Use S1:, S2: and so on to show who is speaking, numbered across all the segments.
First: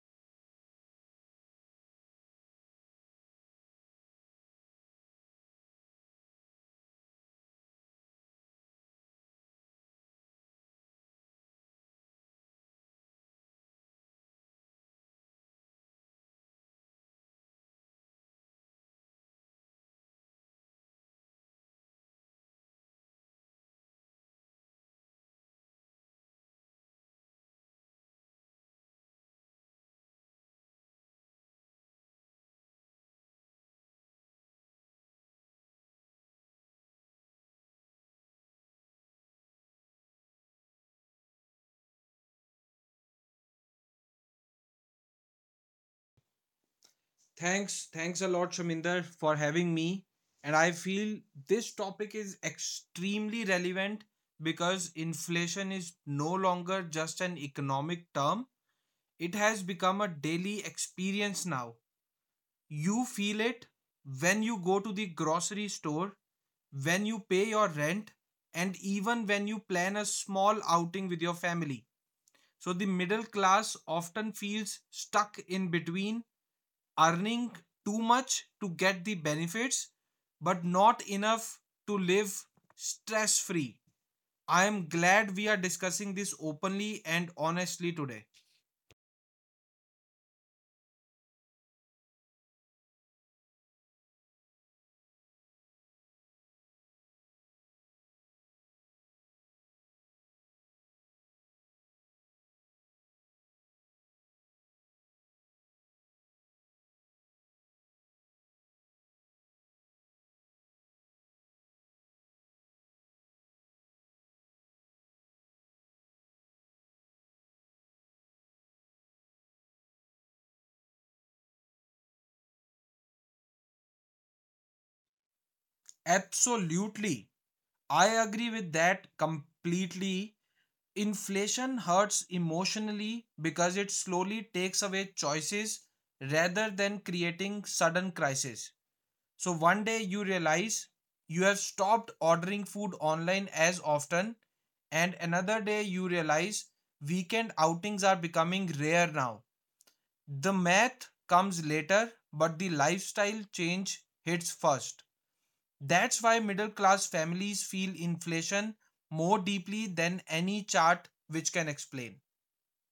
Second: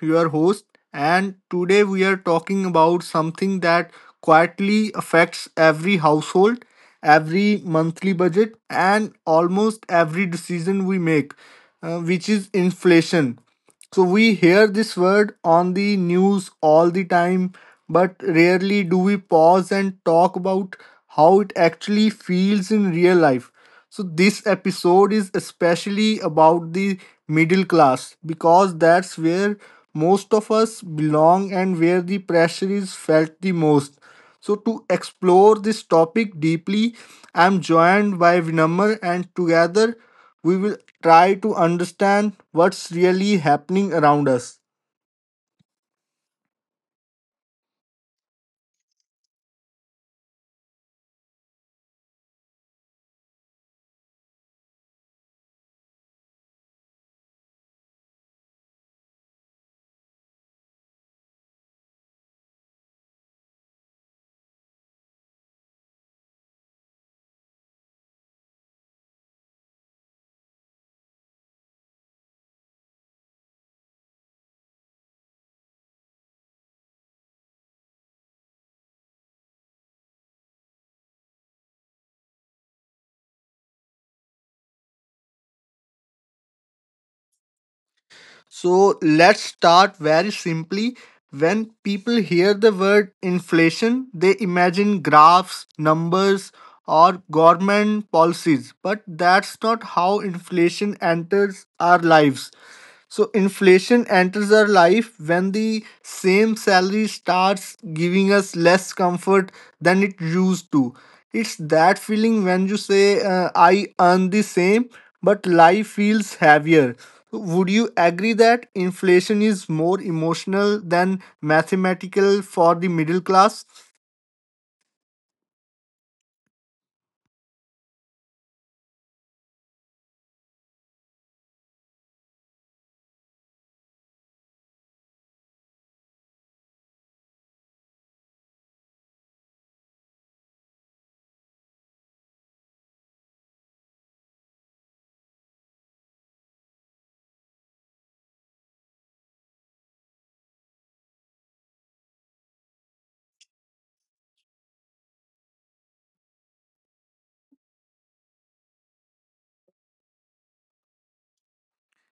S1: your host, and today we are talking about something that quietly affects every household, every monthly budget, and almost every decision we make, which is inflation. So we hear this word on the news all the time, but rarely do we pause and talk about how it actually feels in real life. So this episode is especially about the middle class because that's where most of us belong and where the pressure is felt the most. So, to explore this topic deeply, I am joined by Vinamr, and together we will try to understand what's really happening around us.
S2: Thanks, thanks a lot, Shaminder, for having me. And I feel this topic is extremely relevant because inflation is no longer just an economic term, it has become a daily experience now. You feel it when you go to the grocery store, when you pay your rent, and even when you plan a small outing with your family. So the middle class often feels stuck in between earning too much to get the benefits but not enough to live stress free. I am glad we are discussing this openly and honestly today.
S1: So, let's start very simply. When people hear the word inflation, they imagine graphs, numbers, or government policies, but that's not how inflation enters our lives. So inflation enters our life when the same salary starts giving us less comfort than it used to. It's that feeling when you say, I earn the same, but life feels heavier. Would you agree that inflation is more emotional than mathematical for the middle class?
S2: Absolutely. I agree with that completely. Inflation hurts emotionally because it slowly takes away choices rather than creating sudden crises. So one day you realize you have stopped ordering food online as often, and another day you realize weekend outings are becoming rare now. The math comes later, but the lifestyle change hits first. That's why middle class families feel inflation more deeply than any chart which can explain.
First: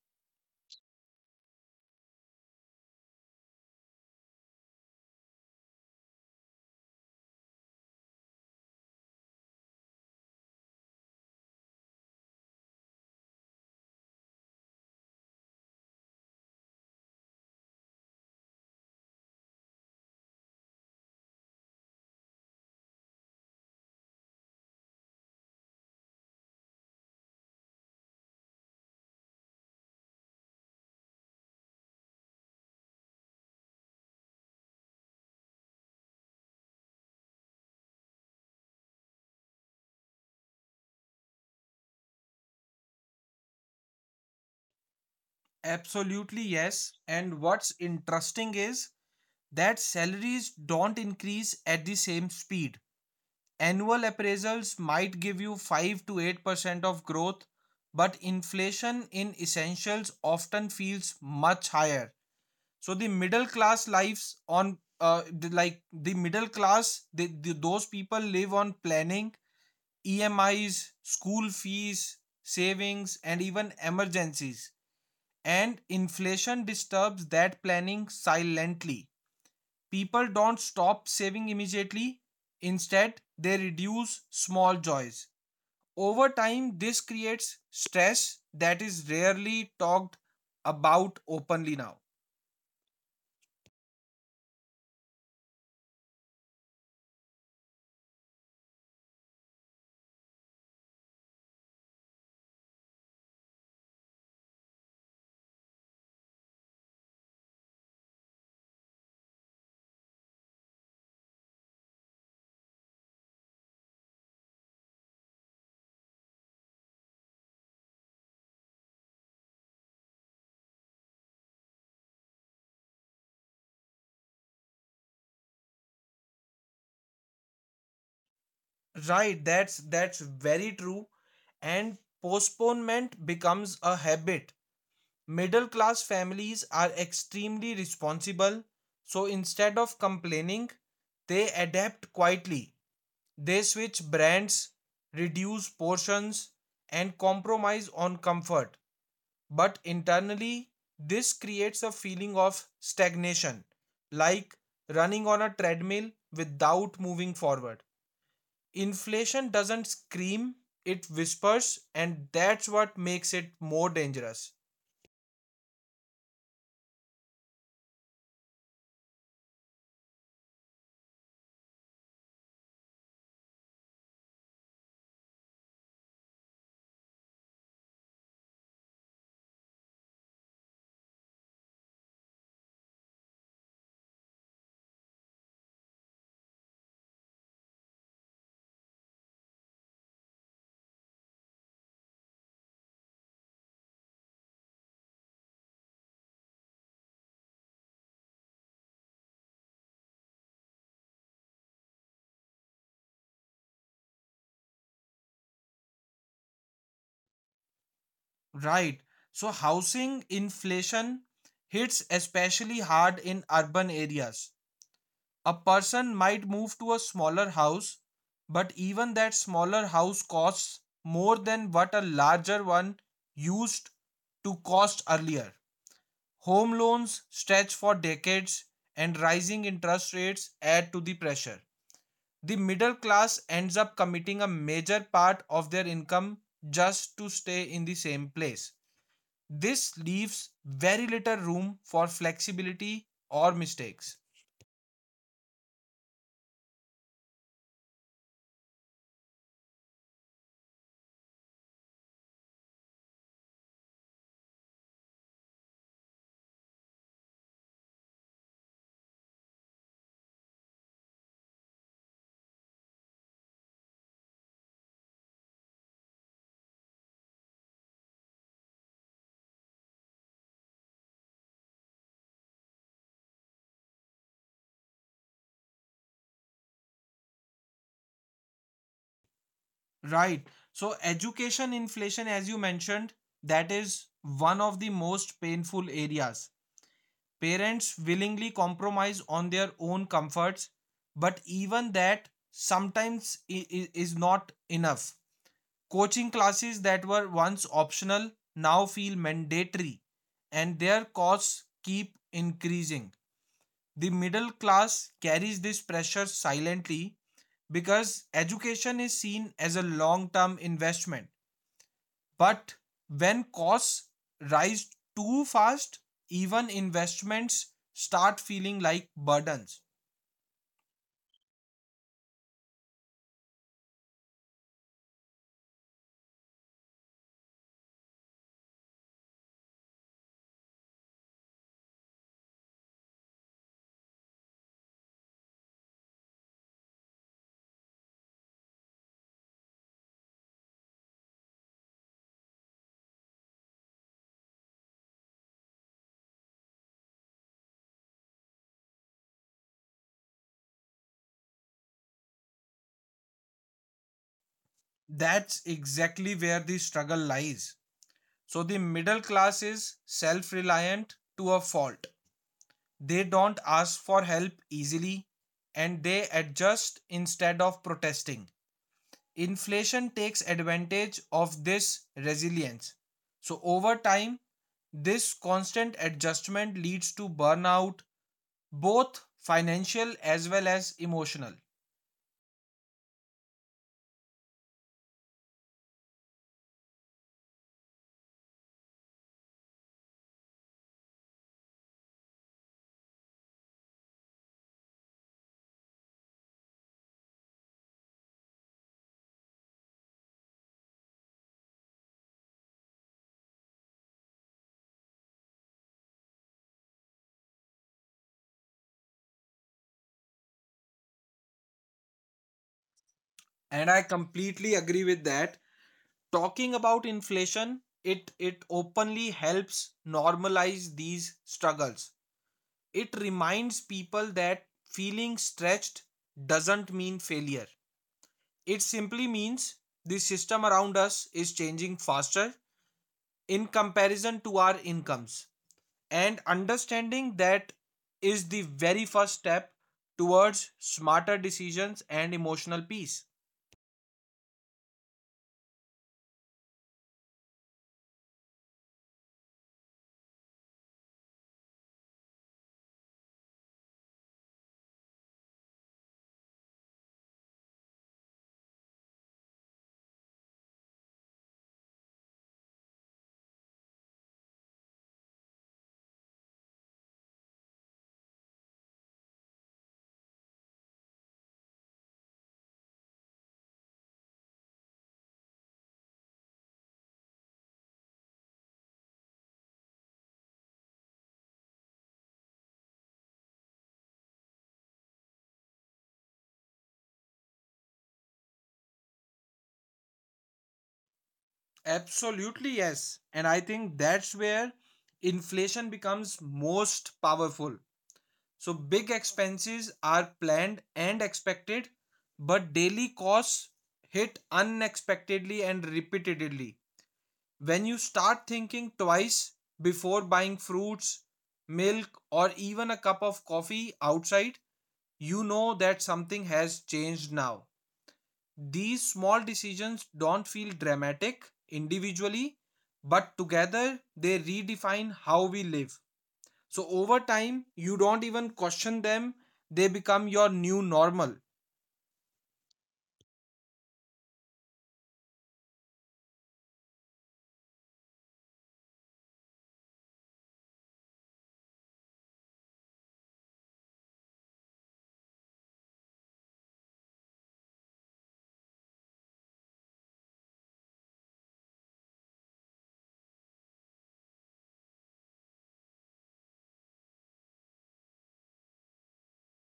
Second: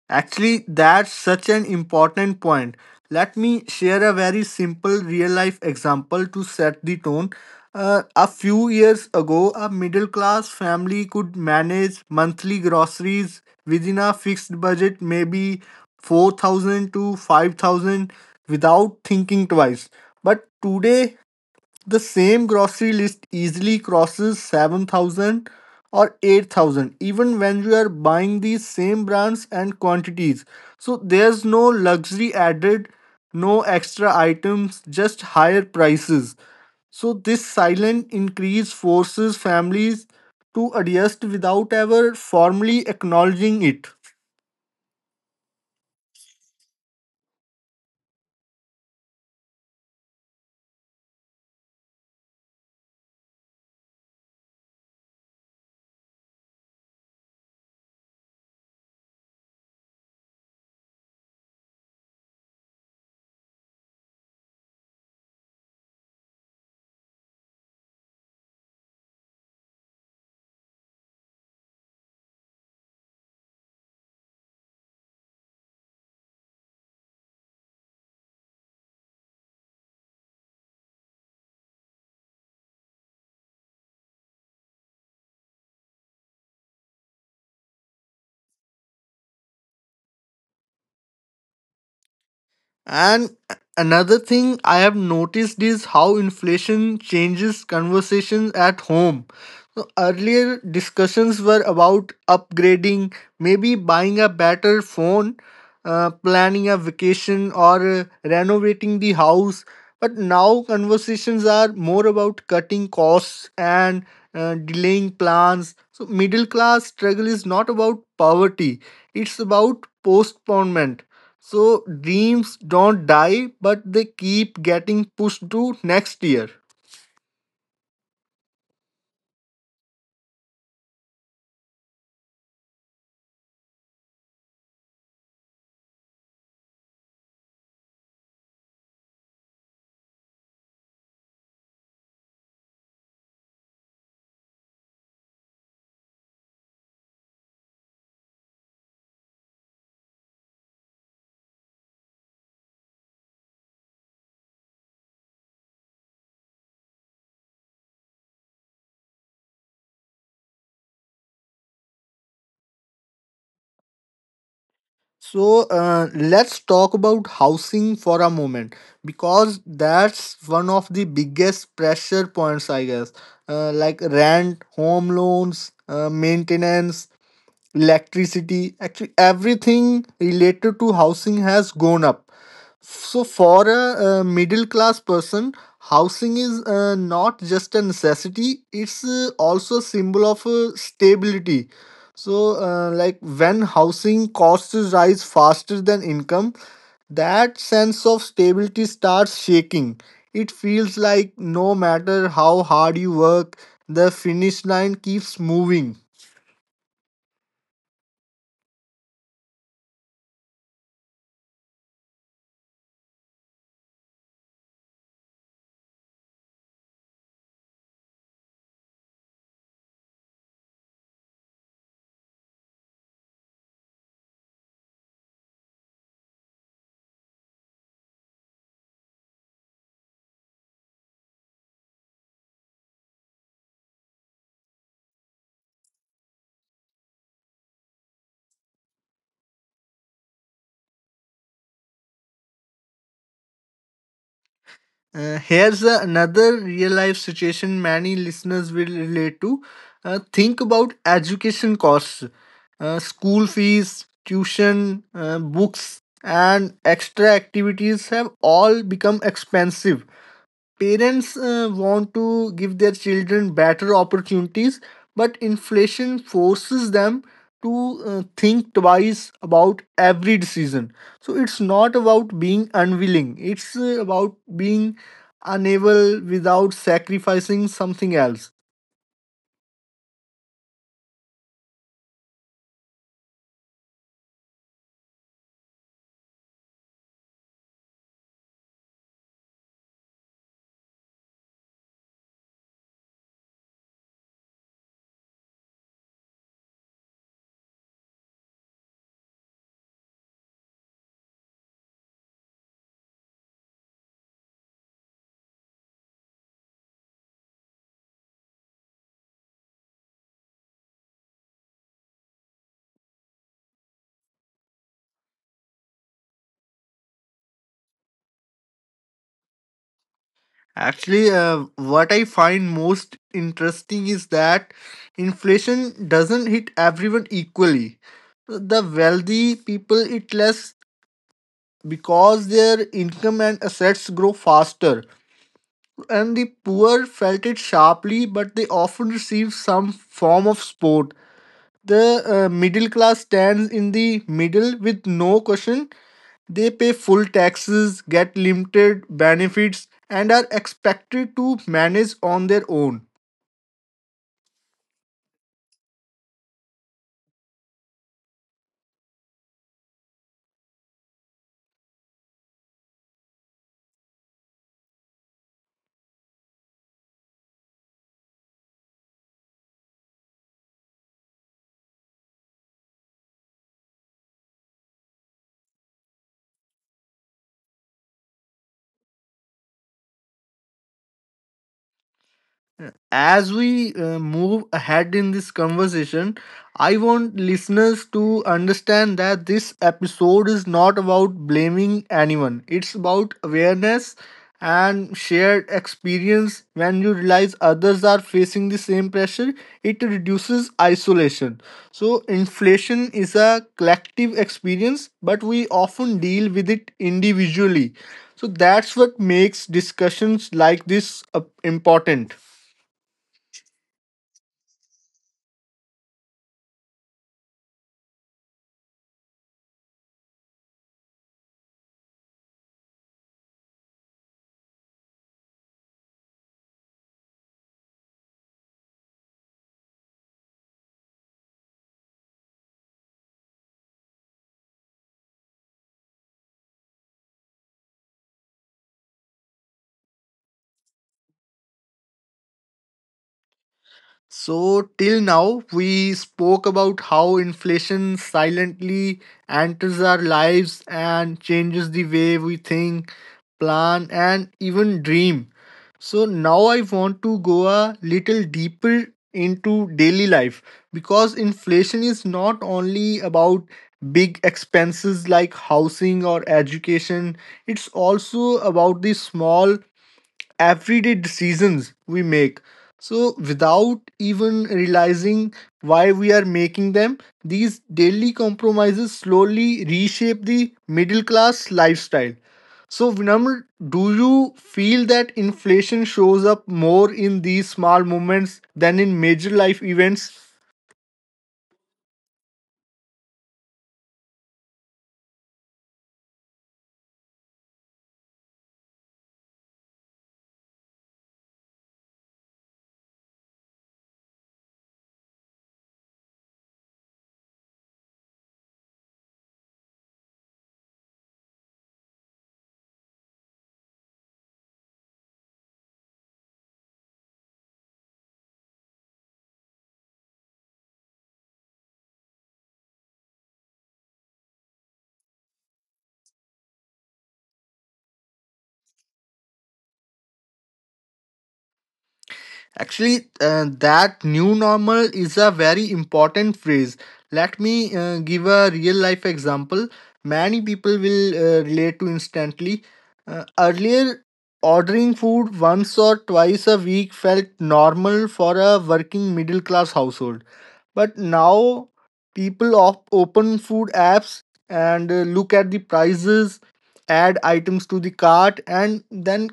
S1: Actually, that's such an important point. Let me share a very simple real life example to set the tone. A few years ago, a middle class family could manage monthly groceries within a fixed budget, maybe 4,000 to 5,000, without thinking twice. But today, the same grocery list easily crosses 7,000 or 8,000 even when you are buying these same brands and quantities. So there's no luxury added, no extra items, just higher prices. So this silent increase forces families to adjust without ever formally acknowledging it.
S2: Absolutely, yes. And what's interesting is that salaries don't increase at the same speed. Annual appraisals might give you 5 to 8% of growth, but inflation in essentials often feels much higher. So the middle class lives on the middle class, they, the, those people live on planning, EMIs, school fees, savings, and even emergencies. And inflation disturbs that planning silently. People don't stop saving immediately, instead, they reduce small joys. Over time, this creates stress that is rarely talked about openly now.
S1: And another thing I have noticed is how inflation changes conversations at home. So earlier discussions were about upgrading, maybe buying a better phone, planning a vacation, or renovating the house. But now conversations are more about cutting costs and delaying plans. So middle class struggle is not about poverty; it's about postponement so dreams don't die, but they keep getting pushed to next year.
S2: Right, that's very true, and postponement becomes a habit. Middle class families are extremely responsible, so instead of complaining, they adapt quietly. They switch brands, reduce portions, and compromise on comfort. But internally, this creates a feeling of stagnation, like running on a treadmill without moving forward. Inflation doesn't scream, it whispers, and that's what makes it more dangerous.
S1: So let's talk about housing for a moment because that's one of the biggest pressure points, I guess. Like rent, home loans, maintenance, electricity actually everything related to housing has gone up, so for a, middle class person, housing is not just a necessity, it's also a symbol of stability. So like when housing costs rise faster than income, that sense of stability starts shaking. It feels like no matter how hard you work, the finish line keeps moving.
S2: Right. So, housing inflation hits especially hard in urban areas. A person might move to a smaller house, but even that smaller house costs more than what a larger one used to cost earlier. Home loans stretch for decades, and rising interest rates add to the pressure. The middle class ends up committing a major part of their income just to stay in the same place. This leaves very little room for flexibility or mistakes.
S1: Here's another real life situation many listeners will relate to. Think about education costs, school fees, tuition, books, and extra activities have all become expensive. Parents want to give their children better opportunities, but inflation forces them to think twice about every decision. So it's not about being unwilling, it's about being unable without sacrificing something else.
S2: Right. So, education inflation, as you mentioned, that is one of the most painful areas. Parents willingly compromise on their own comforts, but even that sometimes is not enough. Coaching classes that were once optional now feel mandatory, and their costs keep increasing. The middle class carries this pressure silently because education is seen as a long term investment, but when costs rise too fast, even investments start feeling like burdens.
S1: Actually, what I find most interesting is that inflation doesn't hit everyone equally. The wealthy people eat less because their income and assets grow faster. And the poor felt it sharply, but they often receive some form of support. The middle class stands in the middle with no cushion. They pay full taxes, get limited benefits, and are expected to manage on their own.
S2: That's exactly where the struggle lies. So the middle class is self reliant to a fault. They don't ask for help easily and they adjust instead of protesting. Inflation takes advantage of this resilience. So over time, this constant adjustment leads to burnout, both financial as well as emotional.
S1: As we move ahead in this conversation, I want listeners to understand that this episode is not about blaming anyone. It's about awareness and shared experience. When you realize others are facing the same pressure, it reduces isolation. So, inflation is a collective experience, but we often deal with it individually. So, that's what makes discussions like this important.
S2: And I completely agree with that. Talking about inflation it openly helps normalize these struggles. It reminds people that feeling stretched doesn't mean failure. It simply means the system around us is changing faster in comparison to our incomes, and understanding that is the very first step towards smarter decisions and emotional peace.
S1: So, till now, we spoke about how inflation silently enters our lives and changes the way we think, plan, and even dream. So, now I want to go a little deeper into daily life because inflation is not only about big expenses like housing or education, it's also about the small everyday decisions we make. So, without even realizing why we are making them, these daily compromises slowly reshape the middle class lifestyle. So, Vinamr, do you feel that inflation shows up more in these small moments than in major life events?
S2: Absolutely, yes, and I think that's where inflation becomes most powerful. So big expenses are planned and expected, but daily costs hit unexpectedly and repeatedly. When you start thinking twice before buying fruits, milk, or even a cup of coffee outside, you know that something has changed now. These small decisions don't feel dramatic individually, but together they redefine how we live. So over time, you don't even question them, they become your new normal.
S1: Actually, that new normal is a very important phrase. Let me give a real life example. Many people will relate to instantly. Earlier, ordering food once or twice a week felt normal for a working middle class household. But now, people open food apps and look at the prices, add items to the cart, and then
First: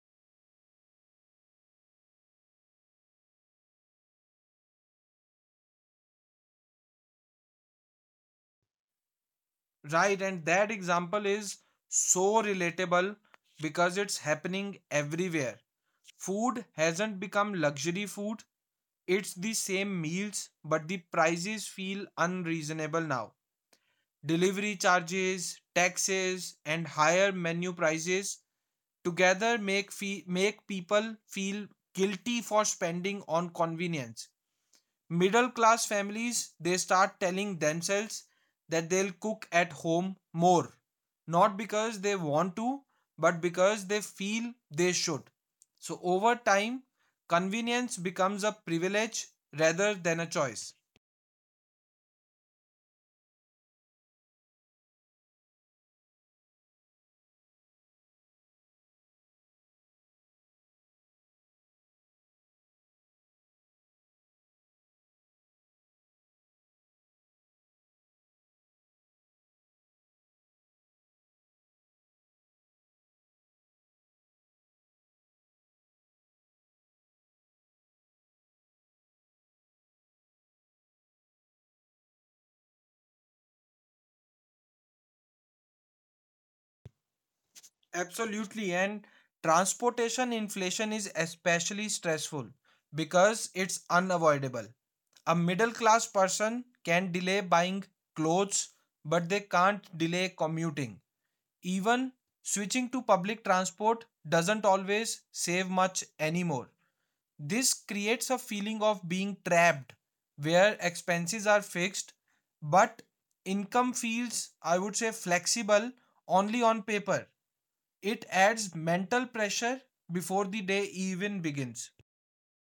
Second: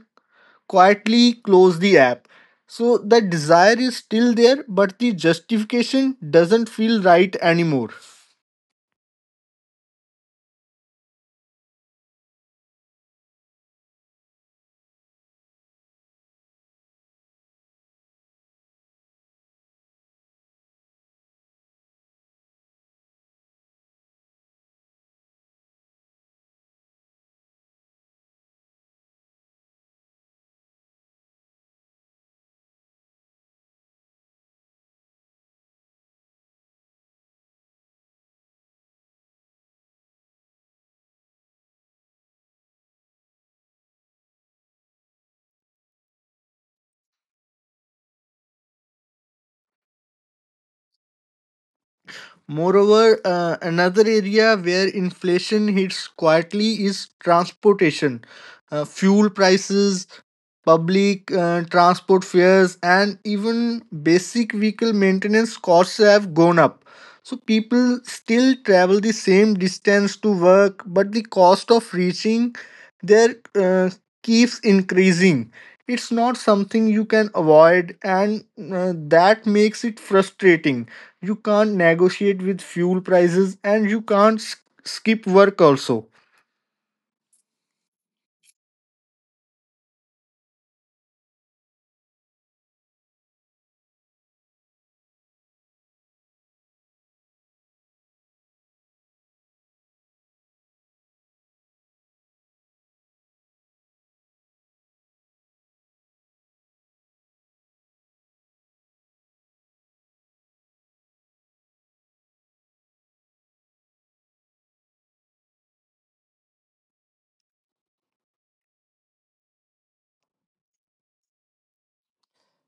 S1: quietly close the app. So the desire is still there, but the justification doesn't feel right anymore.
S2: Right? And that example is so relatable because it's happening everywhere. Food hasn't become luxury food, it's the same meals, but the prices feel unreasonable now. Delivery charges, taxes, and higher menu prices together make people feel guilty for spending on convenience. Middle class families, they start telling themselves that they'll cook at home more, not because they want to, but because they feel they should. So over time, convenience becomes a privilege rather than a choice.
S1: Moreover, another area where inflation hits quietly is transportation. Fuel prices, public transport fares, and even basic vehicle maintenance costs have gone up. So people still travel the same distance to work, but the cost of reaching there keeps increasing. It's not something you can avoid, and that makes it frustrating. You can't negotiate with fuel prices and you can't skip work also.
S2: Absolutely. And transportation inflation is especially stressful because it's unavoidable. A middle class person can delay buying clothes, but they can't delay commuting. Even switching to public transport doesn't always save much anymore. This creates a feeling of being trapped where expenses are fixed, but income feels, I would say, flexible only on paper. It adds mental pressure before the day even begins.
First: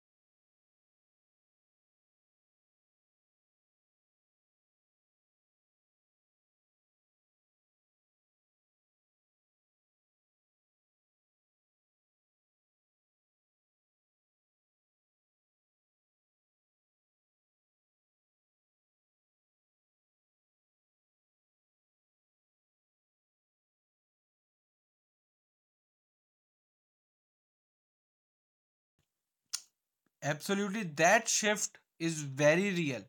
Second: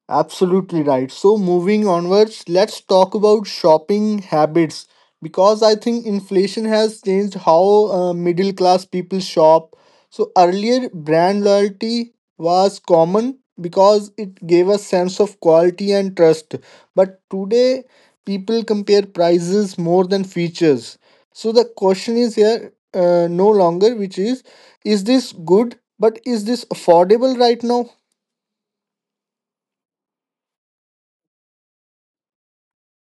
S1: Absolutely right. So, moving onwards, let's talk about shopping habits because I think inflation has changed how middle class people shop. So, earlier brand loyalty was common because it gave a sense of quality and trust. But today, people compare prices more than features. So, the question is here no longer, which is this good? But is this affordable right now?
S2: Absolutely, that shift is very real.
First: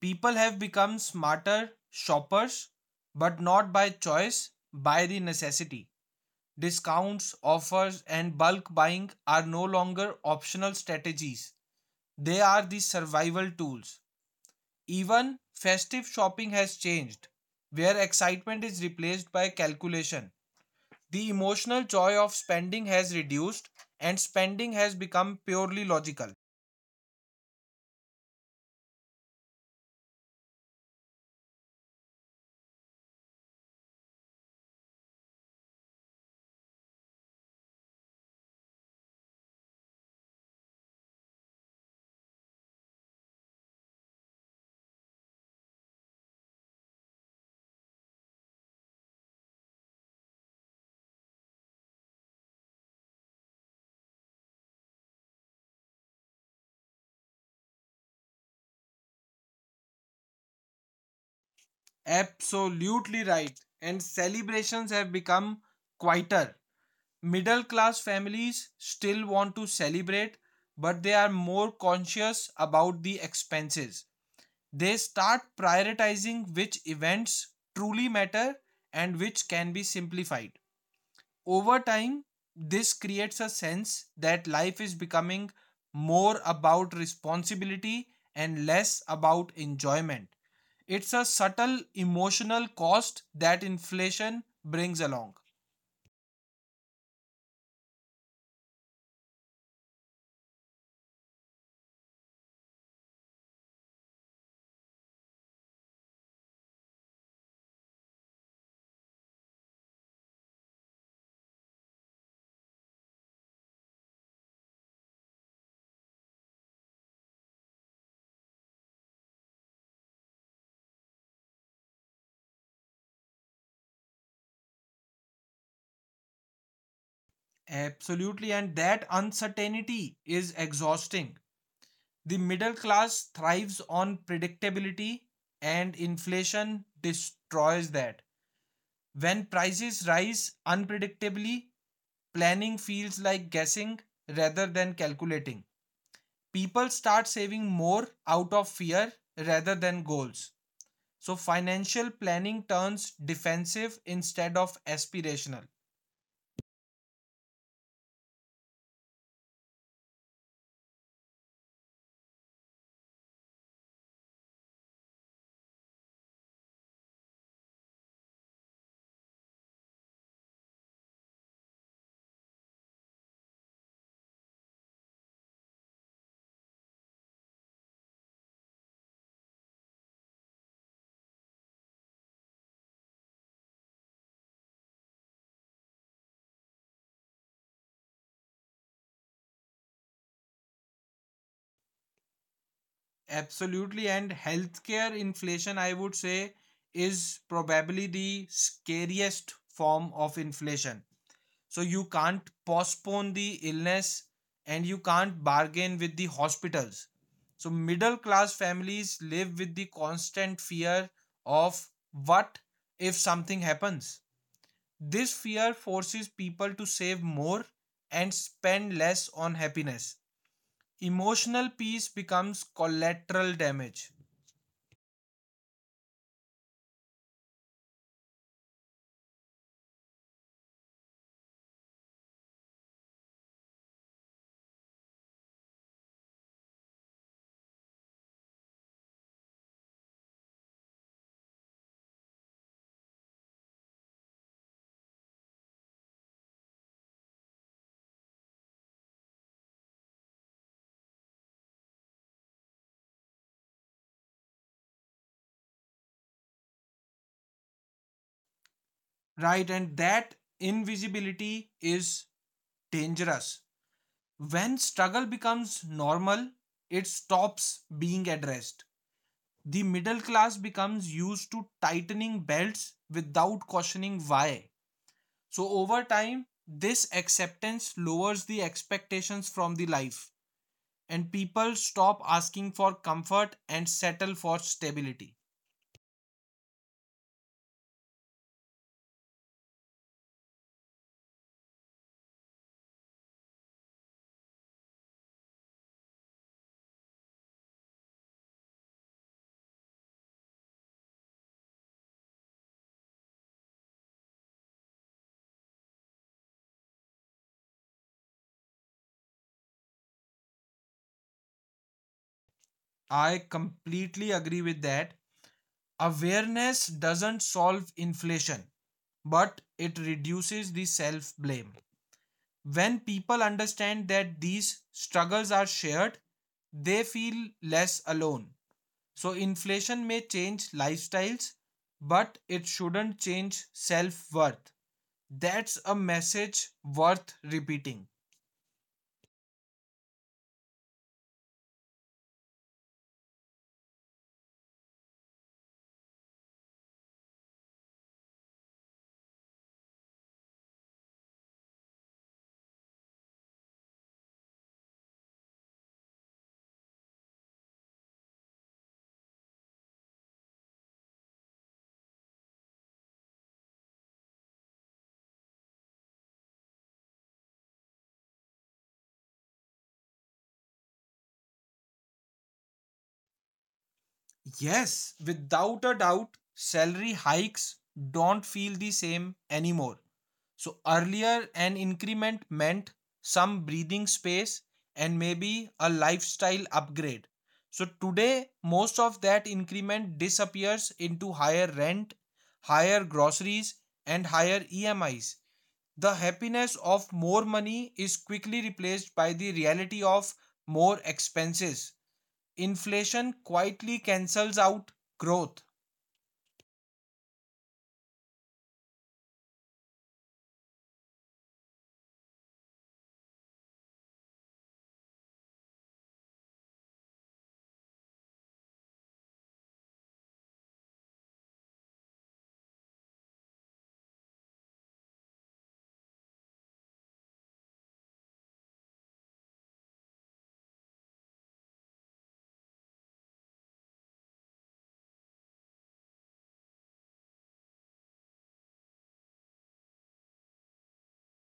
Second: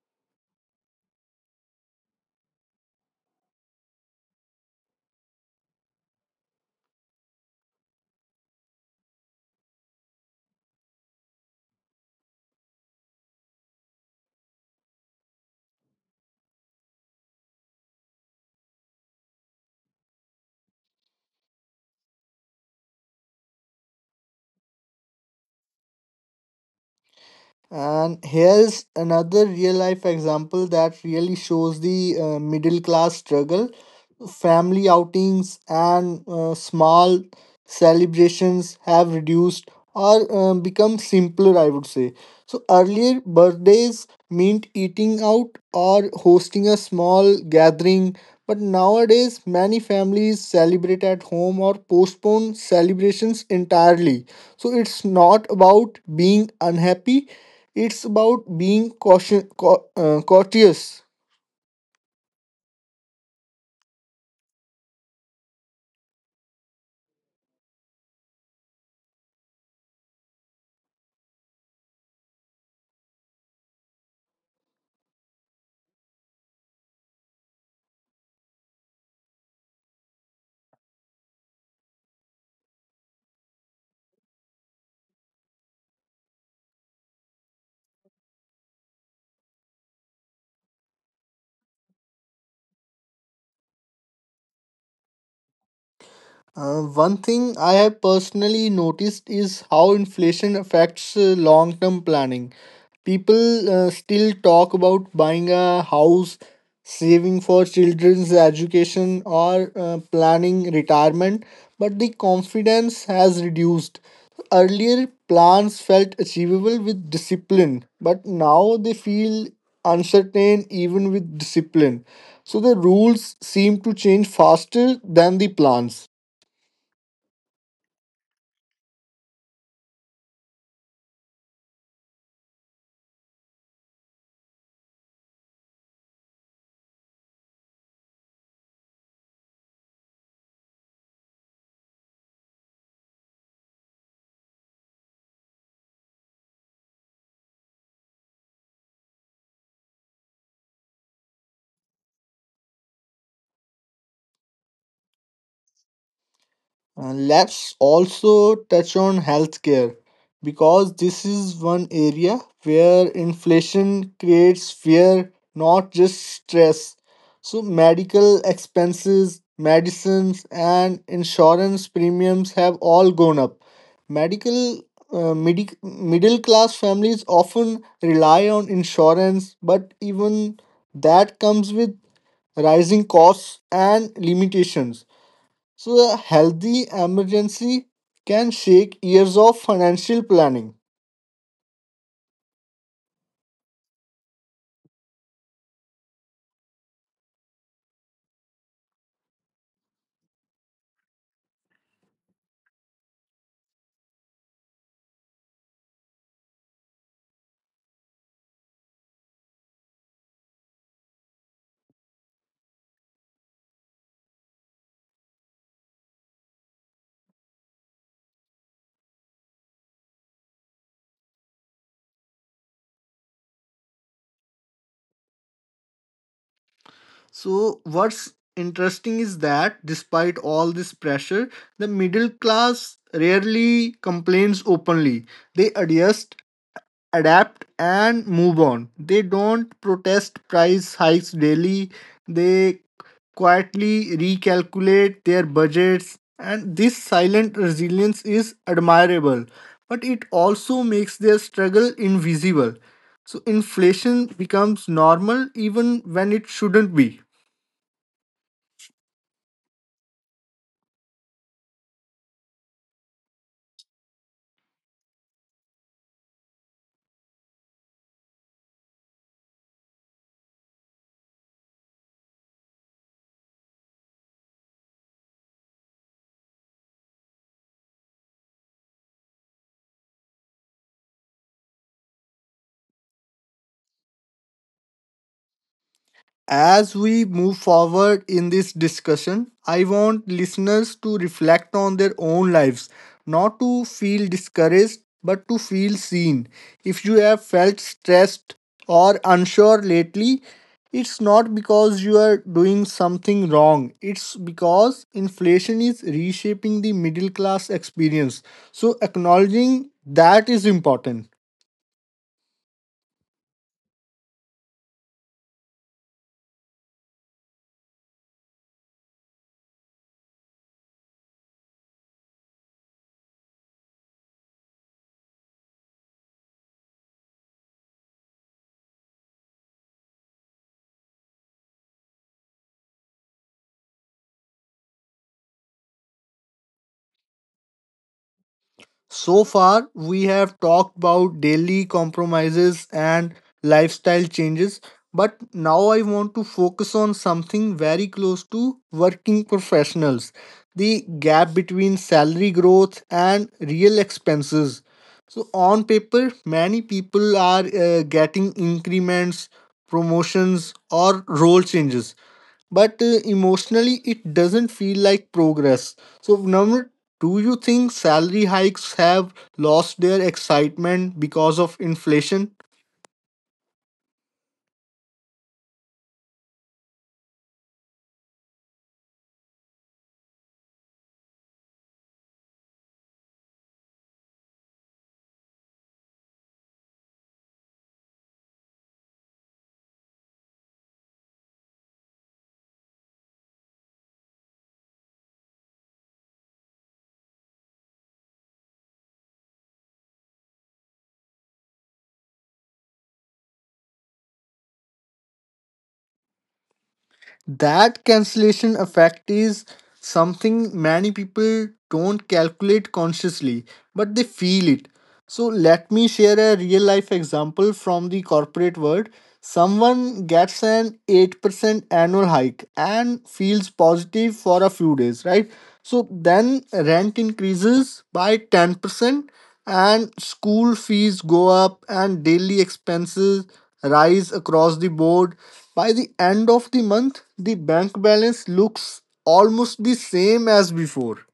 S2: People have become smarter shoppers, but not by choice, by the necessity. Discounts, offers, and bulk buying are no longer optional strategies, they are the survival tools. Even festive shopping has changed, where excitement is replaced by calculation. The emotional joy of spending has reduced and spending has become purely logical.
S1: And here's another real life example that really shows the middle class struggle. Family outings and small celebrations have reduced or become simpler, I would say. So, earlier birthdays meant eating out or hosting a small gathering, but nowadays many families celebrate at home or postpone celebrations entirely. So, it's not about being unhappy, it's about being caution, courteous.
S2: Absolutely right. And celebrations have become quieter. Middle class families still want to celebrate, but they are more conscious about the expenses. They start prioritizing which events truly matter and which can be simplified. Over time, this creates a sense that life is becoming more about responsibility and less about enjoyment. It's a subtle emotional cost that inflation brings along.
S1: One thing I have personally noticed is how inflation affects long term planning. People still talk about buying a house, saving for children's education, or planning retirement, but the confidence has reduced. Earlier, plans felt achievable with discipline, but now they feel uncertain even with discipline. So the rules seem to change faster than the plans.
S2: Absolutely, and that uncertainty is exhausting. The middle class thrives on predictability, and inflation destroys that. When prices rise unpredictably, planning feels like guessing rather than calculating. People start saving more out of fear rather than goals. So, financial planning turns defensive instead of aspirational.
S1: Let's also touch on healthcare because this is one area where inflation creates fear, not just stress. So, medical expenses, medicines, and insurance premiums have all gone up. Medical Middle class families often rely on insurance, but even that comes with rising costs and limitations. So, a healthy emergency can shake years of financial planning.
S2: Absolutely. And healthcare inflation, I would say, is probably the scariest form of inflation. So you can't postpone the illness and you can't bargain with the hospitals. So middle class families live with the constant fear of what if something happens. This fear forces people to save more and spend less on happiness. Emotional peace becomes collateral damage.
S1: So, what's interesting is that despite all this pressure, the middle class rarely complains openly. They adjust, adapt and move on. They don't protest price hikes daily. They quietly recalculate their budgets, and this silent resilience is admirable, but it also makes their struggle invisible. So inflation becomes normal even when it shouldn't be.
S2: Right? And that invisibility is dangerous. When struggle becomes normal, it stops being addressed. The middle class becomes used to tightening belts without questioning why. So, over time, this acceptance lowers the expectations from the life, and people stop asking for comfort and settle for stability.
S1: As we move forward in this discussion, I want listeners to reflect on their own lives, not to feel discouraged, but to feel seen. If you have felt stressed or unsure lately, it's not because you are doing something wrong, it's because inflation is reshaping the middle class experience. So, acknowledging that is important.
S2: I completely agree with that. Awareness doesn't solve inflation, but it reduces the self blame. When people understand that these struggles are shared, they feel less alone. So, inflation may change lifestyles, but it shouldn't change self worth. That's a message worth repeating.
S1: So far, we have talked about daily compromises and lifestyle changes, but now I want to focus on something very close to working professionals: the gap between salary growth and real expenses. So, on paper, many people are getting increments, promotions, or role changes, but emotionally it doesn't feel like progress. So, number, do you think salary hikes have lost their excitement because of inflation?
S2: Yes, without a doubt, salary hikes don't feel the same anymore. So earlier, an increment meant some breathing space and maybe a lifestyle upgrade. So today, most of that increment disappears into higher rent, higher groceries, and higher EMIs. The happiness of more money is quickly replaced by the reality of more expenses. Inflation quietly cancels out growth.
S1: That cancellation effect is something many people don't calculate consciously, but they feel it. So, let me share a real life example from the corporate world. Someone gets an 8% annual hike and feels positive for a few days, right? So then rent increases by 10% and school fees go up and daily expenses rise across the board. By the end of the month, the bank balance looks almost the same as before.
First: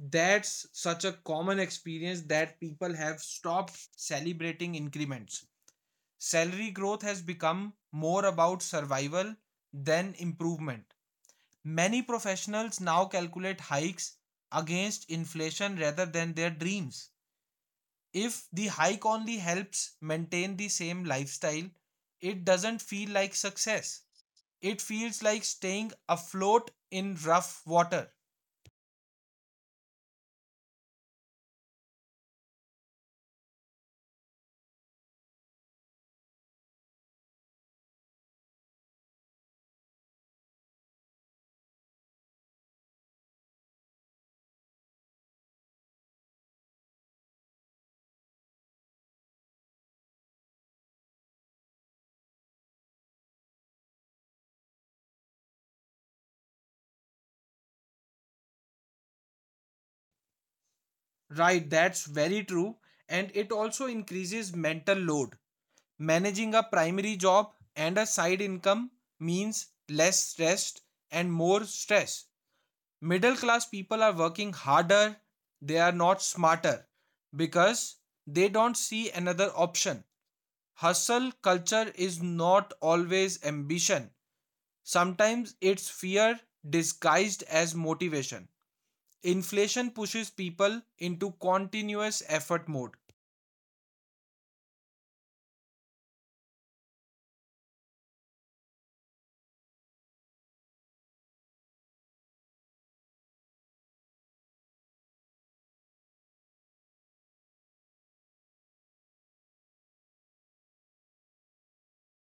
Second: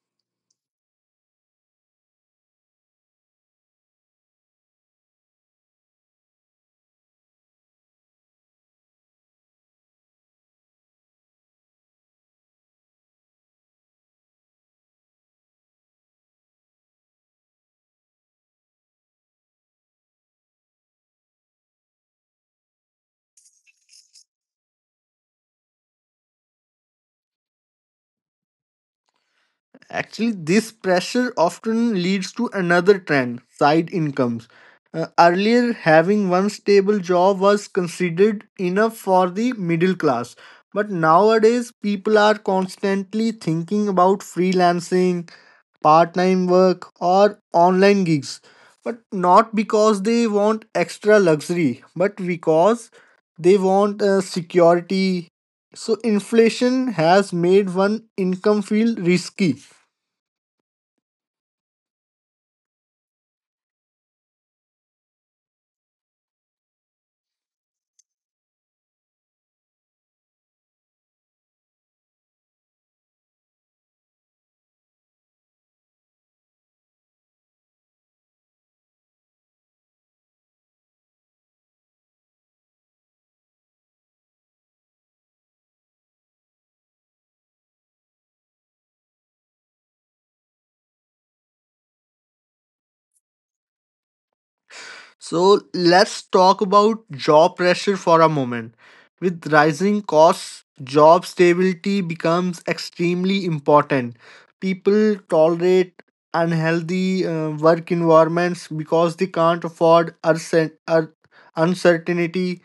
S2: That's such a common experience that people have stopped celebrating increments. Salary growth has become more about survival than improvement. Many professionals now calculate hikes against inflation rather than their dreams. If the hike only helps maintain the same lifestyle, it doesn't feel like success. It feels like staying afloat in rough water.
S1: Actually, this pressure often leads to another trend: side incomes. Earlier, having one stable job was considered enough for the middle class. But nowadays, people are constantly thinking about freelancing, part time work, or online gigs. But not because they want extra luxury, but because they want security. So, inflation has made one income feel risky.
S2: Right, that's very true. And it also increases mental load. Managing a primary job and a side income means less rest and more stress. Middle class people are working harder, they are not smarter because they don't see another option. Hustle culture is not always ambition, sometimes it's fear disguised as motivation. Inflation pushes people into continuous effort mode.
S1: So let's talk about job pressure for a moment. With rising costs, job stability becomes extremely important. People tolerate unhealthy work environments because they can't afford uncertainty.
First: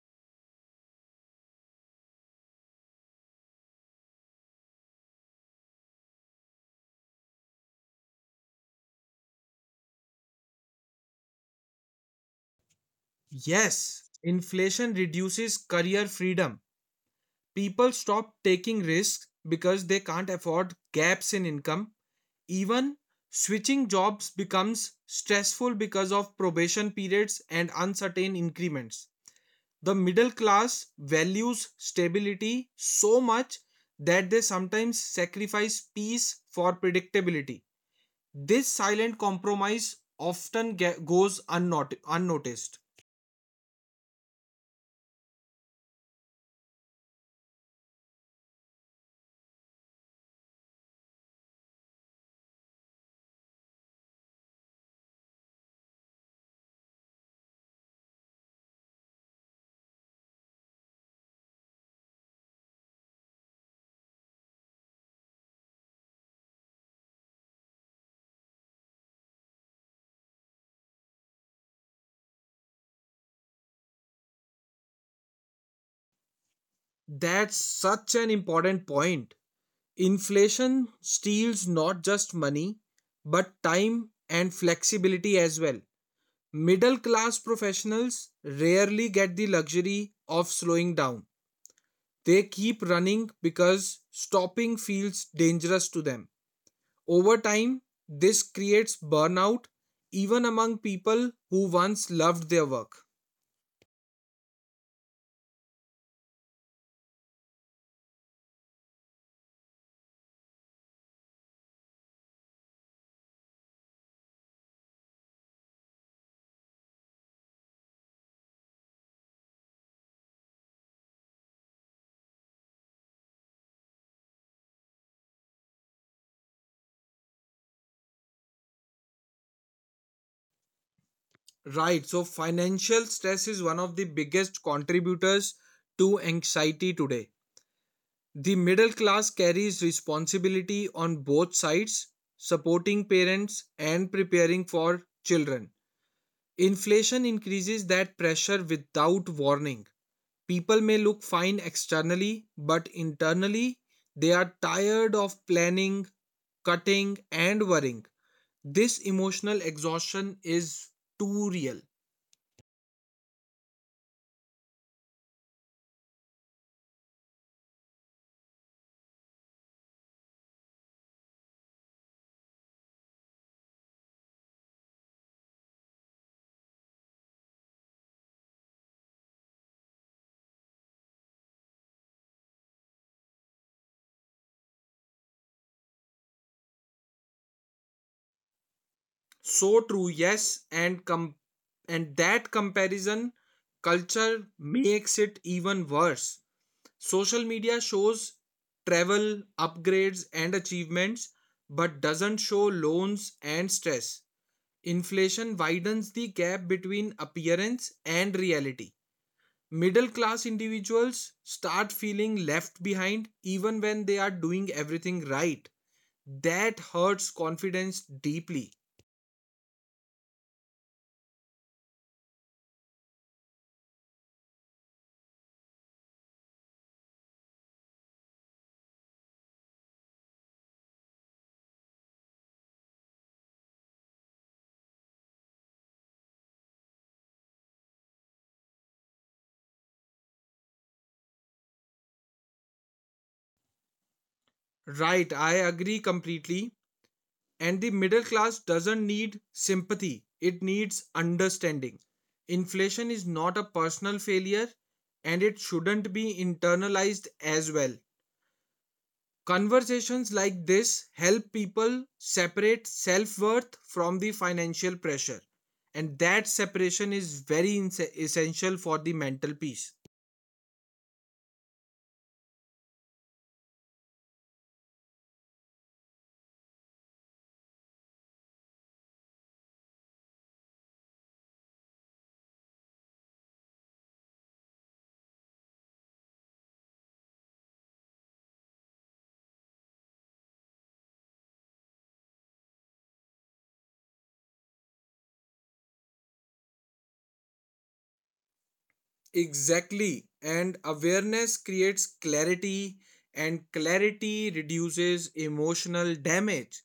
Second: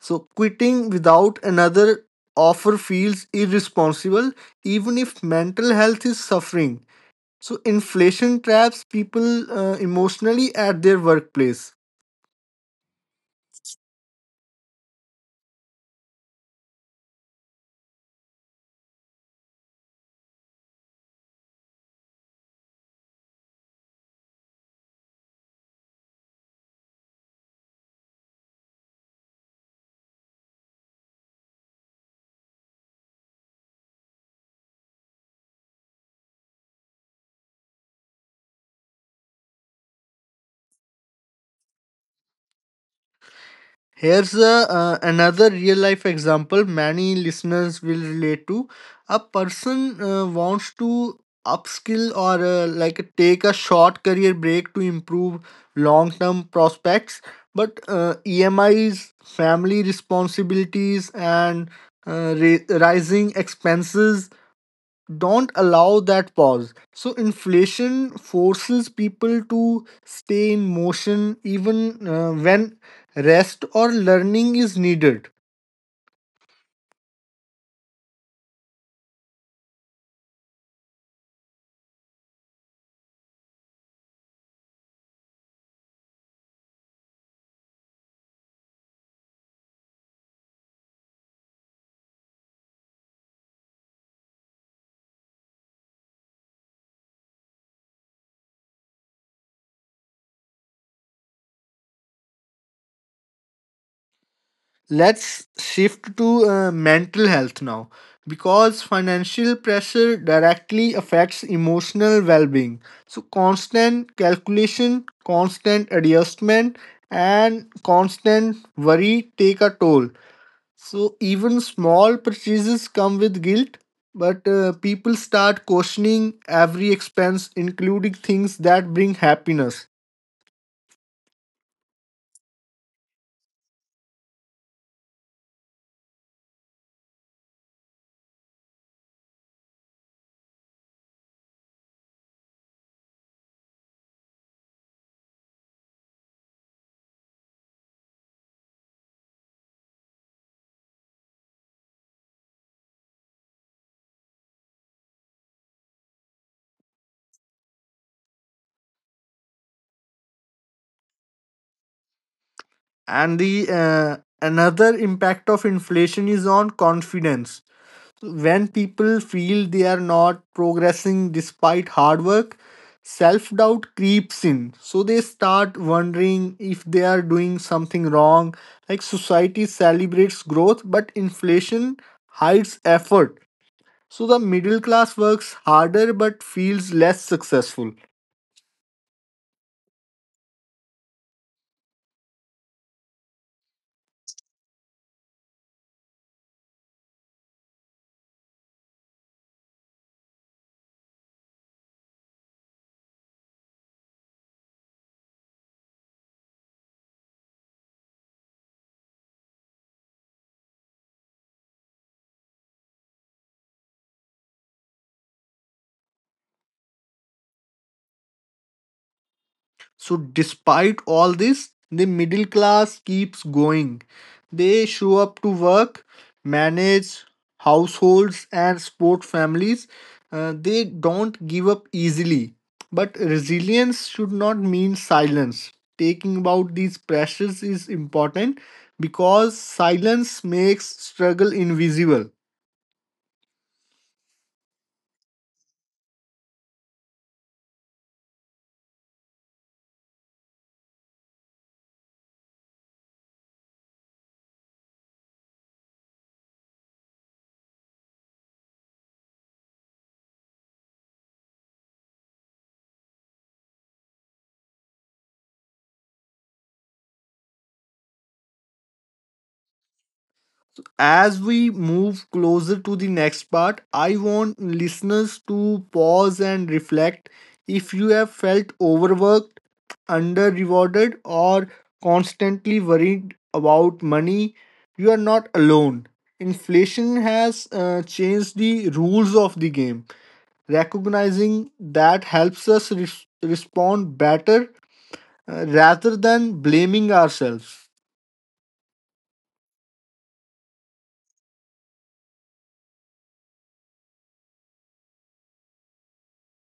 S1: So quitting without another offer feels irresponsible, even if mental health is suffering. So inflation traps people emotionally at their workplace.
S2: Yes, inflation reduces career freedom. People stop taking risks because they can't afford gaps in income. Even switching jobs becomes stressful because of probation periods and uncertain increments. The middle class values stability so much that they sometimes sacrifice peace for predictability. This silent compromise often goes unnoticed.
S1: Here's another real life example many listeners will relate to. A person wants to upskill or take a short career break to improve long term prospects, but EMIs, family responsibilities, and rising expenses don't allow that pause. So inflation forces people to stay in motion even when rest or learning is needed.
S2: That's such an important point. Inflation steals not just money, but time and flexibility as well. Middle class professionals rarely get the luxury of slowing down. They keep running because stopping feels dangerous to them. Over time, this creates burnout even among people who once loved their work.
S1: Let's shift to mental health now because financial pressure directly affects emotional well-being. So constant calculation, constant adjustment and constant worry take a toll. So even small purchases come with guilt, but people start questioning every expense, including things that bring happiness.
S2: Right. So, financial stress is one of the biggest contributors to anxiety today. The middle class carries responsibility on both sides, supporting parents and preparing for children. Inflation increases that pressure without warning. People may look fine externally, but internally, they are tired of planning, cutting, and worrying. This emotional exhaustion is too real.
S1: And the another impact of inflation is on confidence. So when people feel they are not progressing despite hard work, self doubt creeps in. So they start wondering if they are doing something wrong. Like society celebrates growth, but inflation hides effort. So the middle class works harder but feels less successful.
S2: So true, yes, and and that comparison culture makes it even worse. Social media shows travel, upgrades, and achievements, but doesn't show loans and stress. Inflation widens the gap between appearance and reality. Middle class individuals start feeling left behind even when they are doing everything right. That hurts confidence deeply.
S1: So despite all this, the middle class keeps going. They show up to work, manage households and support families. They don't give up easily. But resilience should not mean silence. Taking about these pressures is important because silence makes struggle invisible.
S2: Right, I agree completely. And the middle class doesn't need sympathy, it needs understanding. Inflation is not a personal failure and it shouldn't be internalized as well. Conversations like this help people separate self worth from the financial pressure, and that separation is very essential for the mental peace.
S1: As we move closer to the next part, I want listeners to pause and reflect if you have felt overworked, under rewarded, or constantly worried about money. You are not alone. Inflation has changed the rules of the game. Recognizing that helps us respond better rather than blaming ourselves.
S2: Exactly. And awareness creates clarity, and clarity reduces emotional damage.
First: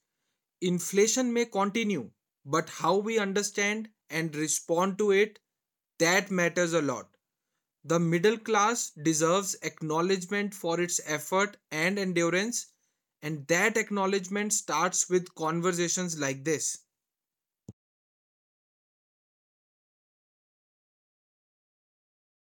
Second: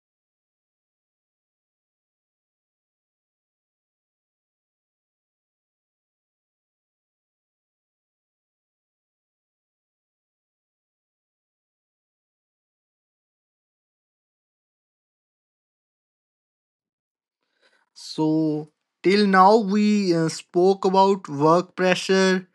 S2: Inflation may continue, but how we understand and respond to it, that matters a lot. The middle class deserves acknowledgement for its effort and endurance, and that acknowledgement starts with conversations like this.
S1: So, till now, we spoke about work pressure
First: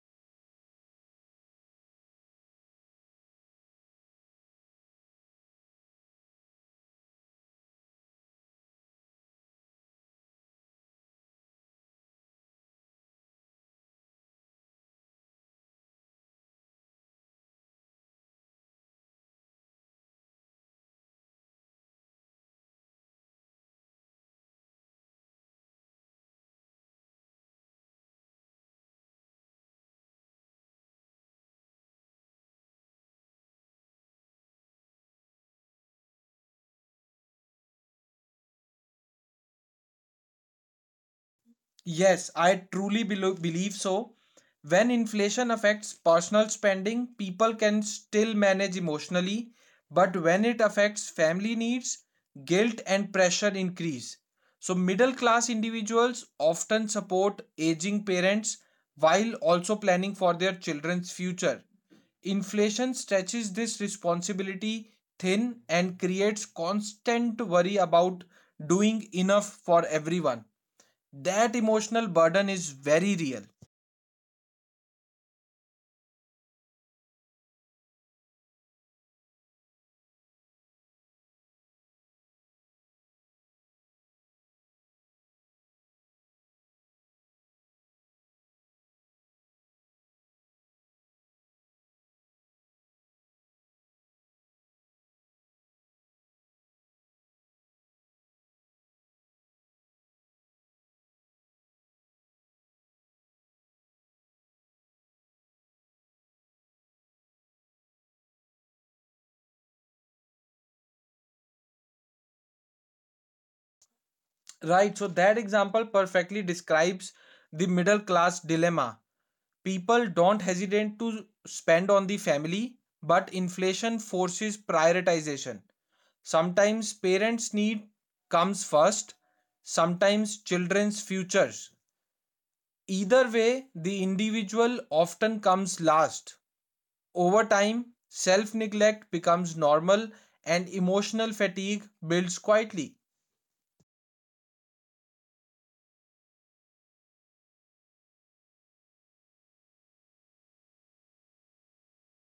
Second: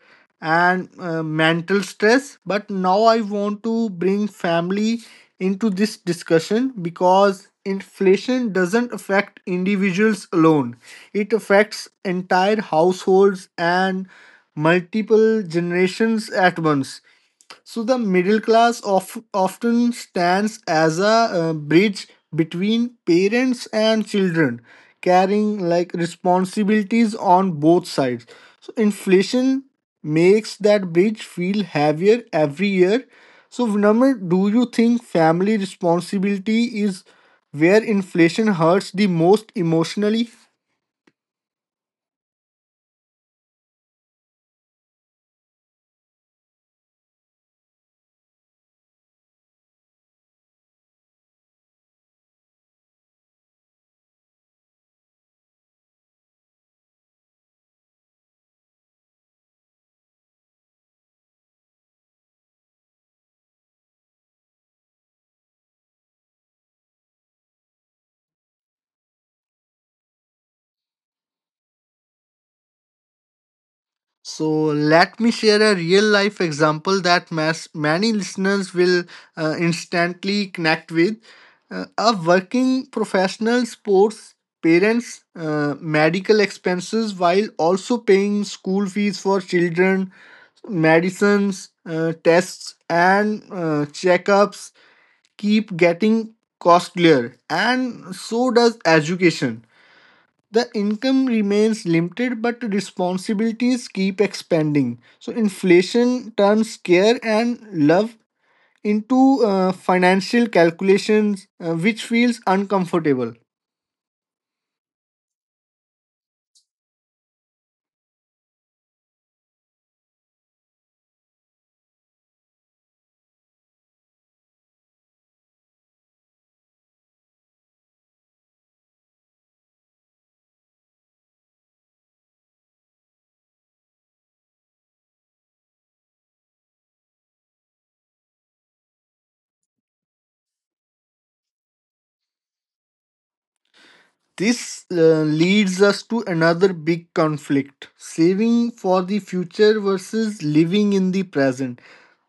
S1: and mental stress, but now I want to bring family into this discussion because inflation doesn't affect individuals alone, it affects entire households and multiple generations at once. So the middle class often stands as a bridge between parents and children, carrying like responsibilities on both sides. So inflation makes that bridge feel heavier every year. So Vinamr, do you think family responsibility is where inflation hurts the most emotionally?
S2: Yes, I truly believe so. When inflation affects personal spending, people can still manage emotionally, but when it affects family needs, guilt and pressure increase. So, middle class individuals often support aging parents while also planning for their children's future. Inflation stretches this responsibility thin and creates constant worry about doing enough for everyone. That emotional burden is very real.
S1: So let me share a real life example that many listeners will instantly connect with. A working professional sports parents medical expenses while also paying school fees for children, medicines, tests and checkups keep getting costlier and so does education. The income remains limited, but responsibilities keep expanding. So inflation turns care and love into financial calculations, which feels uncomfortable.
S2: Right, so that example perfectly describes the middle class dilemma. People don't hesitate to spend on the family, but inflation forces prioritization. Sometimes parents' need comes first, sometimes children's futures. Either way, the individual often comes last. Over time, self neglect becomes normal and emotional fatigue builds quietly.
S1: This leads us to another big conflict saving for the future versus living in the present.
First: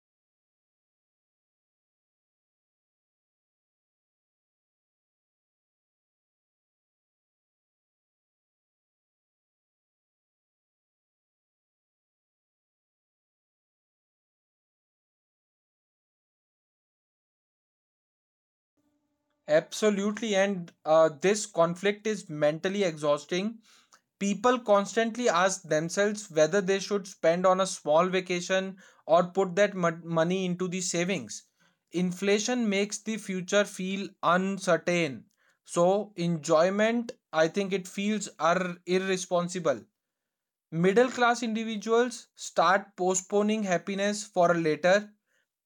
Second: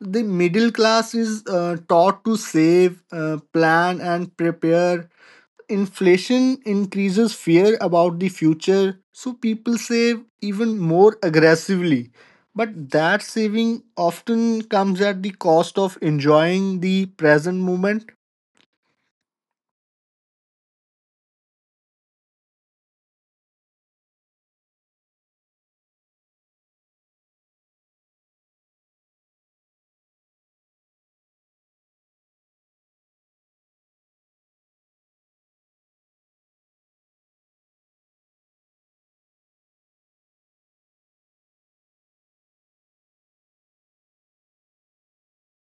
S1: The middle class is taught to save, plan, and prepare. Inflation increases fear about the future, so people save even more aggressively. But that saving often comes at the cost of enjoying the present moment.
S2: Absolutely. And this conflict is mentally exhausting. People constantly ask themselves whether they should spend on a small vacation or put that money into the savings. Inflation makes the future feel uncertain. So, enjoyment, I think it feels are irresponsible. Middle class individuals start postponing happiness for a later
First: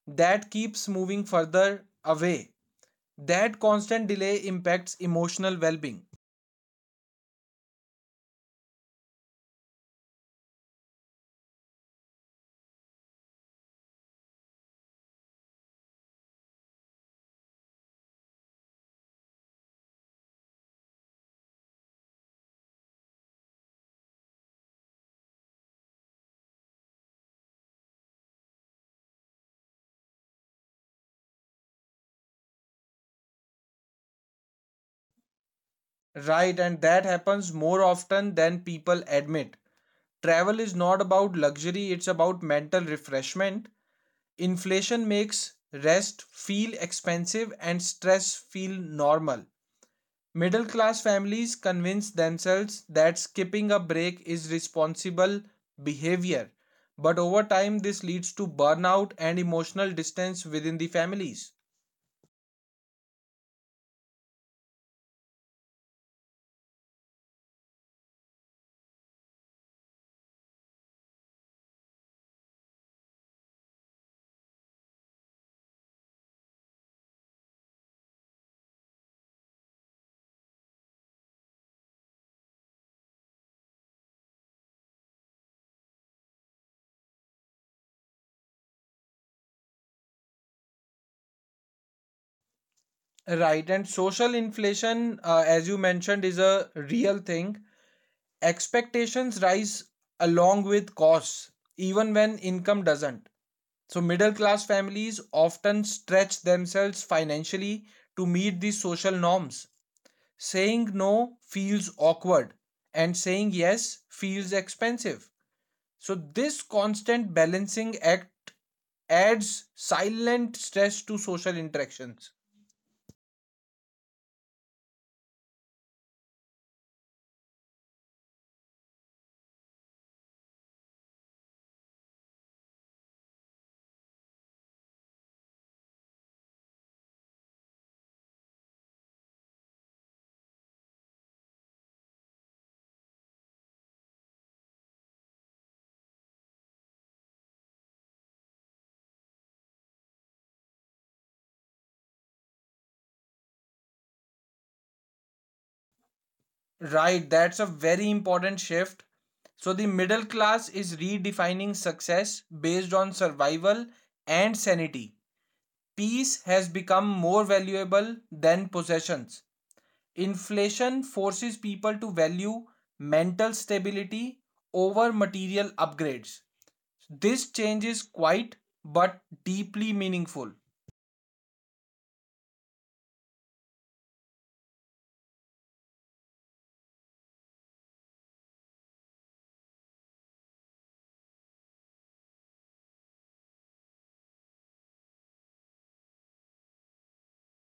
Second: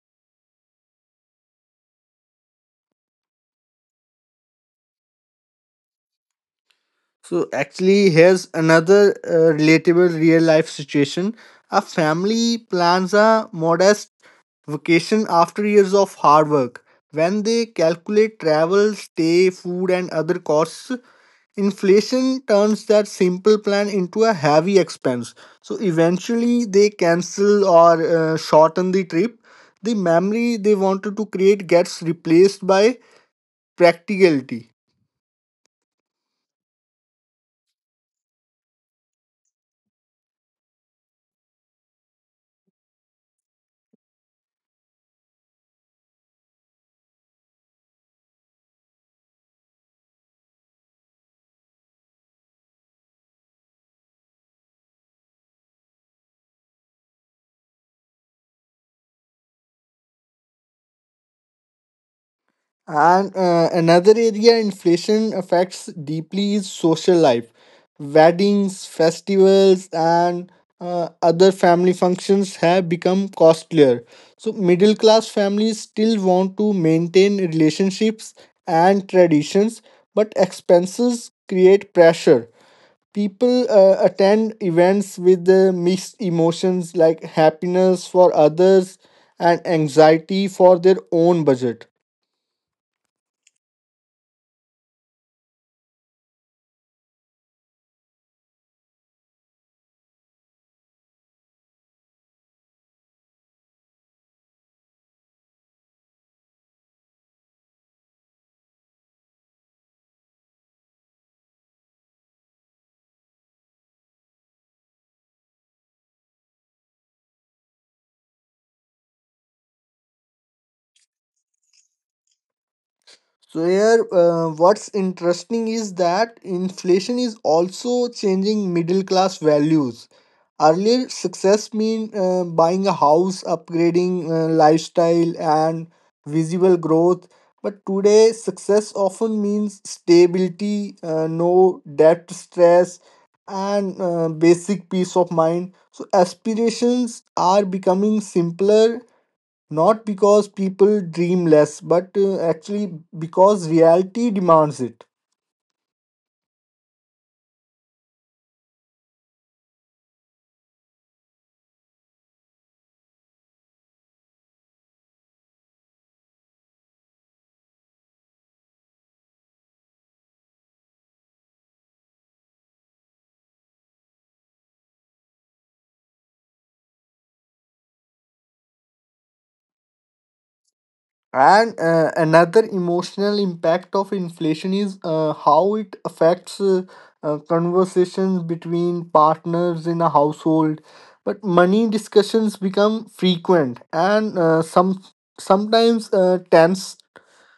S2: that keeps moving further away. That constant delay impacts emotional well-being.
S1: So actually, here's another relatable real life situation. A family plans a modest vacation after years of hard work. When they calculate travel, stay, food, and other costs, inflation turns that simple plan into a heavy expense. So eventually they cancel or shorten the trip. The memory they wanted to create gets replaced by practicality.
S2: Right, and that happens more often than people admit. Travel is not about luxury, it's about mental refreshment. Inflation makes rest feel expensive and stress feel normal. Middle class families convince themselves that skipping a break is responsible behavior, but over time this leads to burnout and emotional distance within the families.
S1: And another area inflation affects deeply is social life. Weddings, festivals, and other family functions have become costlier. So middle class families still want to maintain relationships and traditions, but expenses create pressure. People attend events with mixed emotions like happiness for others and anxiety for their own budget.
S2: Right, and social inflation, as you mentioned, is a real thing. Expectations rise along with costs, even when income doesn't. So, middle class families often stretch themselves financially to meet these social norms. Saying no feels awkward, and saying yes feels expensive. So, this constant balancing act adds silent stress to social interactions.
S1: So here, what's interesting is that inflation is also changing middle class values. Earlier, success mean buying a house, upgrading lifestyle, and visible growth. But today, success often means stability, no debt stress, and basic peace of mind. So aspirations are becoming simpler not because people dream less, but actually because reality demands it.
S2: Right, that's a very important shift. So, the middle class is redefining success based on survival and sanity. Peace has become more valuable than possessions. Inflation forces people to value mental stability over material upgrades. This change is quiet but deeply meaningful.
S1: And another emotional impact of inflation is how it affects conversations between partners in a household. But money discussions become frequent and sometimes tense.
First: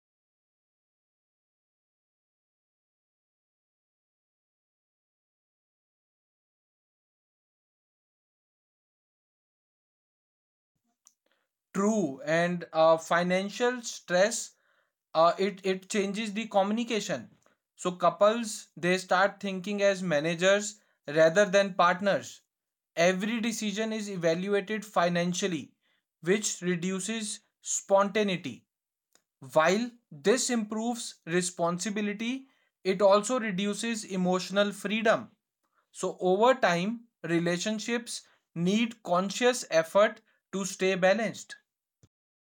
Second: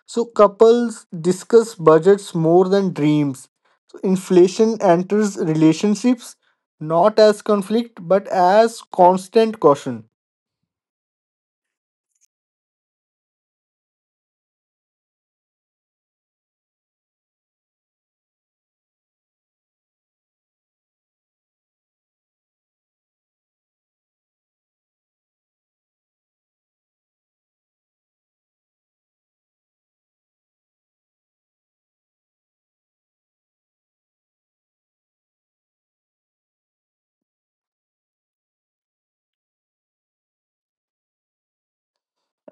S1: So couples discuss budgets more than dreams. So inflation enters relationships not as conflict but as constant caution.
S2: True, and financial stress it changes the communication. So couples they start thinking as managers rather than partners. Every decision is evaluated financially, which reduces spontaneity. While this improves responsibility, it also reduces emotional freedom. So over time, relationships need conscious effort to stay balanced.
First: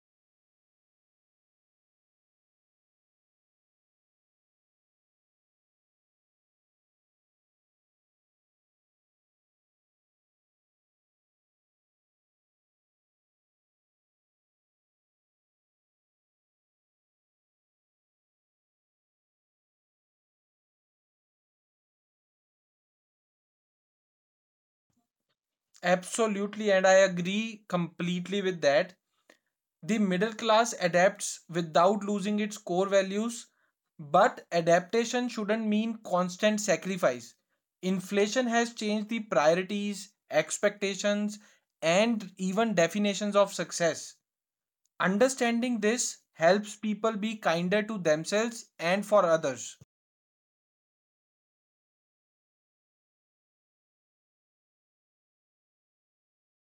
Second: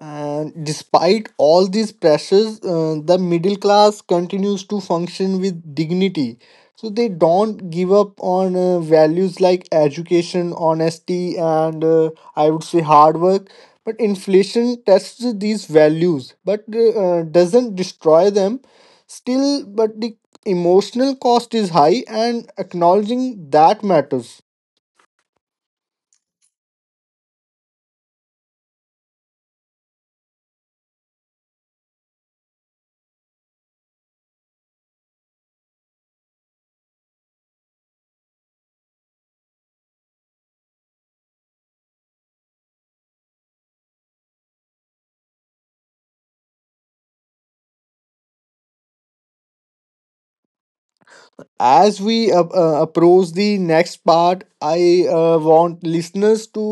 S1: And despite all these pressures, the middle class continues to function with dignity. So they don't give up on values like education, honesty, and I would say hard work. But inflation tests these values, but doesn't destroy them. Still, but the emotional cost is high, and acknowledging that matters.
S2: Absolutely, and I agree completely with that. The middle class adapts without losing its core values, but adaptation shouldn't mean constant sacrifice. Inflation has changed the priorities, expectations, and even definitions of success. Understanding this helps people be kinder to themselves and for others.
S1: As we approach the next part, I want listeners to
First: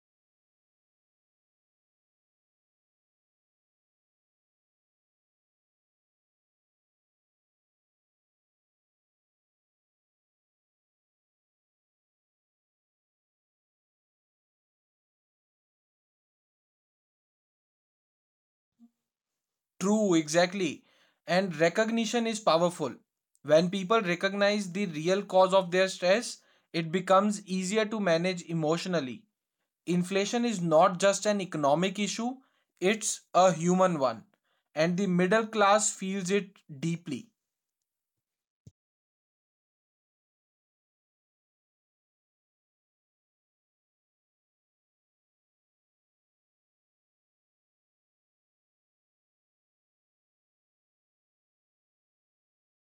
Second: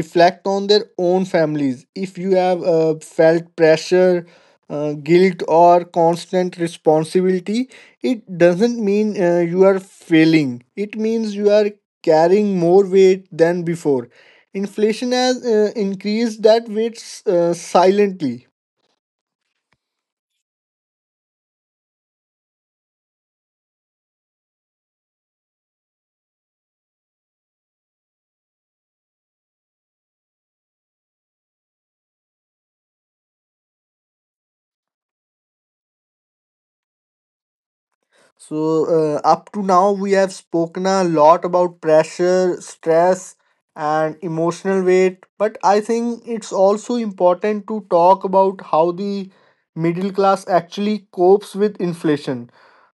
S1: reflect on their own families. If you have felt pressure, guilt or constant responsibility, it doesn't mean you are failing. It means you are carrying more weight than before. Inflation has increased that weight silently.
S2: True, exactly. And recognition is powerful. When people recognize the real cause of their stress, it becomes easier to manage emotionally. Inflation is not just an economic issue, it's a human one. And the middle class feels it deeply.
S1: So, up to now, we have spoken a lot about pressure, stress, and emotional weight, but I think it's also important to talk about how the middle class actually copes with inflation,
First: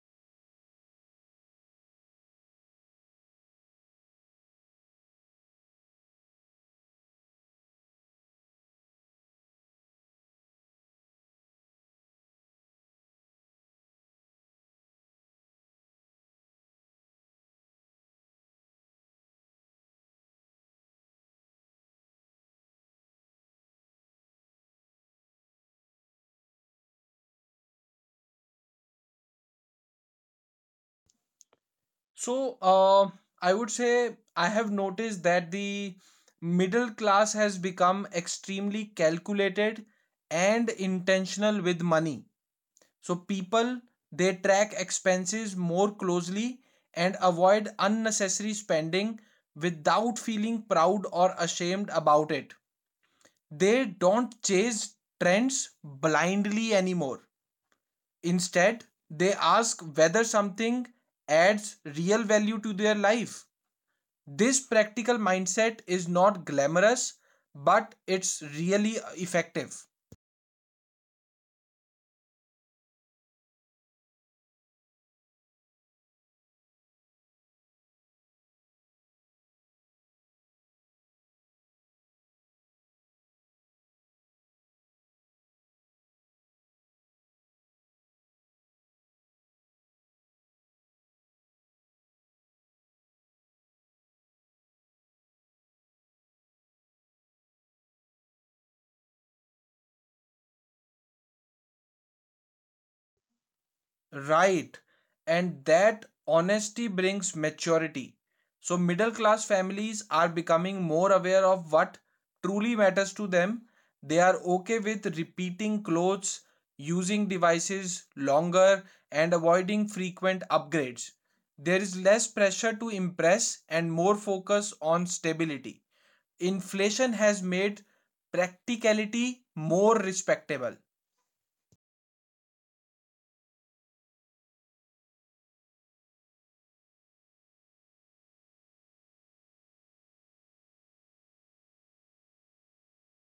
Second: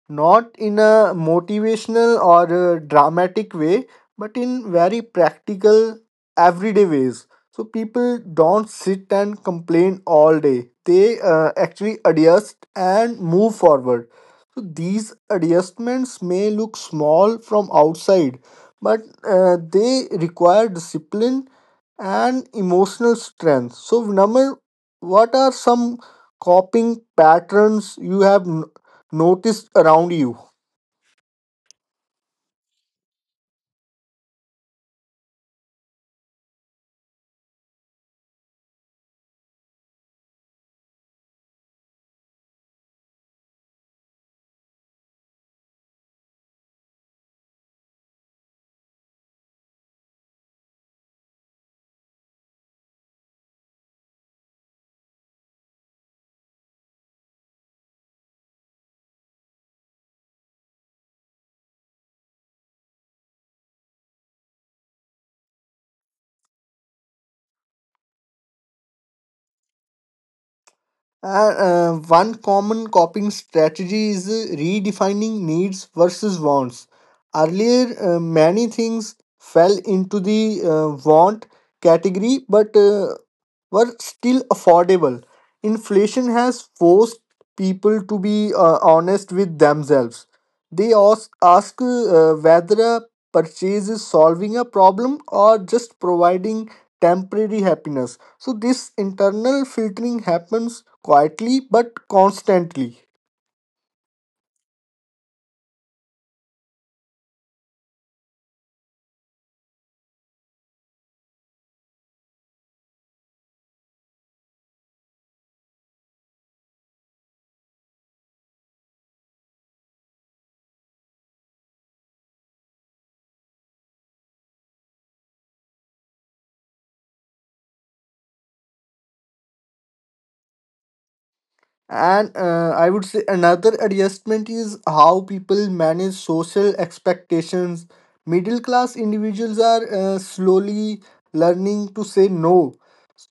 S1: not in a motivational or a dramatic way, but in very practical, everyday ways. So people don't sit and complain all day. They actually adjust and move forward. So these adjustments may look small from outside, but they require discipline and emotional strength. So Vinamr, what are some coping patterns you have noticed around you?
S2: So, I would say I have noticed that the middle class has become extremely calculated and intentional with money. So people, they track expenses more closely and avoid unnecessary spending without feeling proud or ashamed about it. They don't chase trends blindly anymore. Instead, they ask whether something adds real value to their life. This practical mindset is not glamorous, but it's really effective.
S1: And one common coping strategy is redefining needs versus wants. Earlier, many things fell into the want category but were still affordable. Inflation has forced people to be honest with themselves. They ask whether a purchase is solving a problem or just providing temporary happiness. So this internal filtering happens quietly but constantly.
S2: Right. And that honesty brings maturity. So, middle class families are becoming more aware of what truly matters to them. They are okay with repeating clothes, using devices longer, and avoiding frequent upgrades. There is less pressure to impress and more focus on stability. Inflation has made practicality more respectable.
S1: And I would say another adjustment is how people manage social expectations. Middle class individuals are slowly learning to say no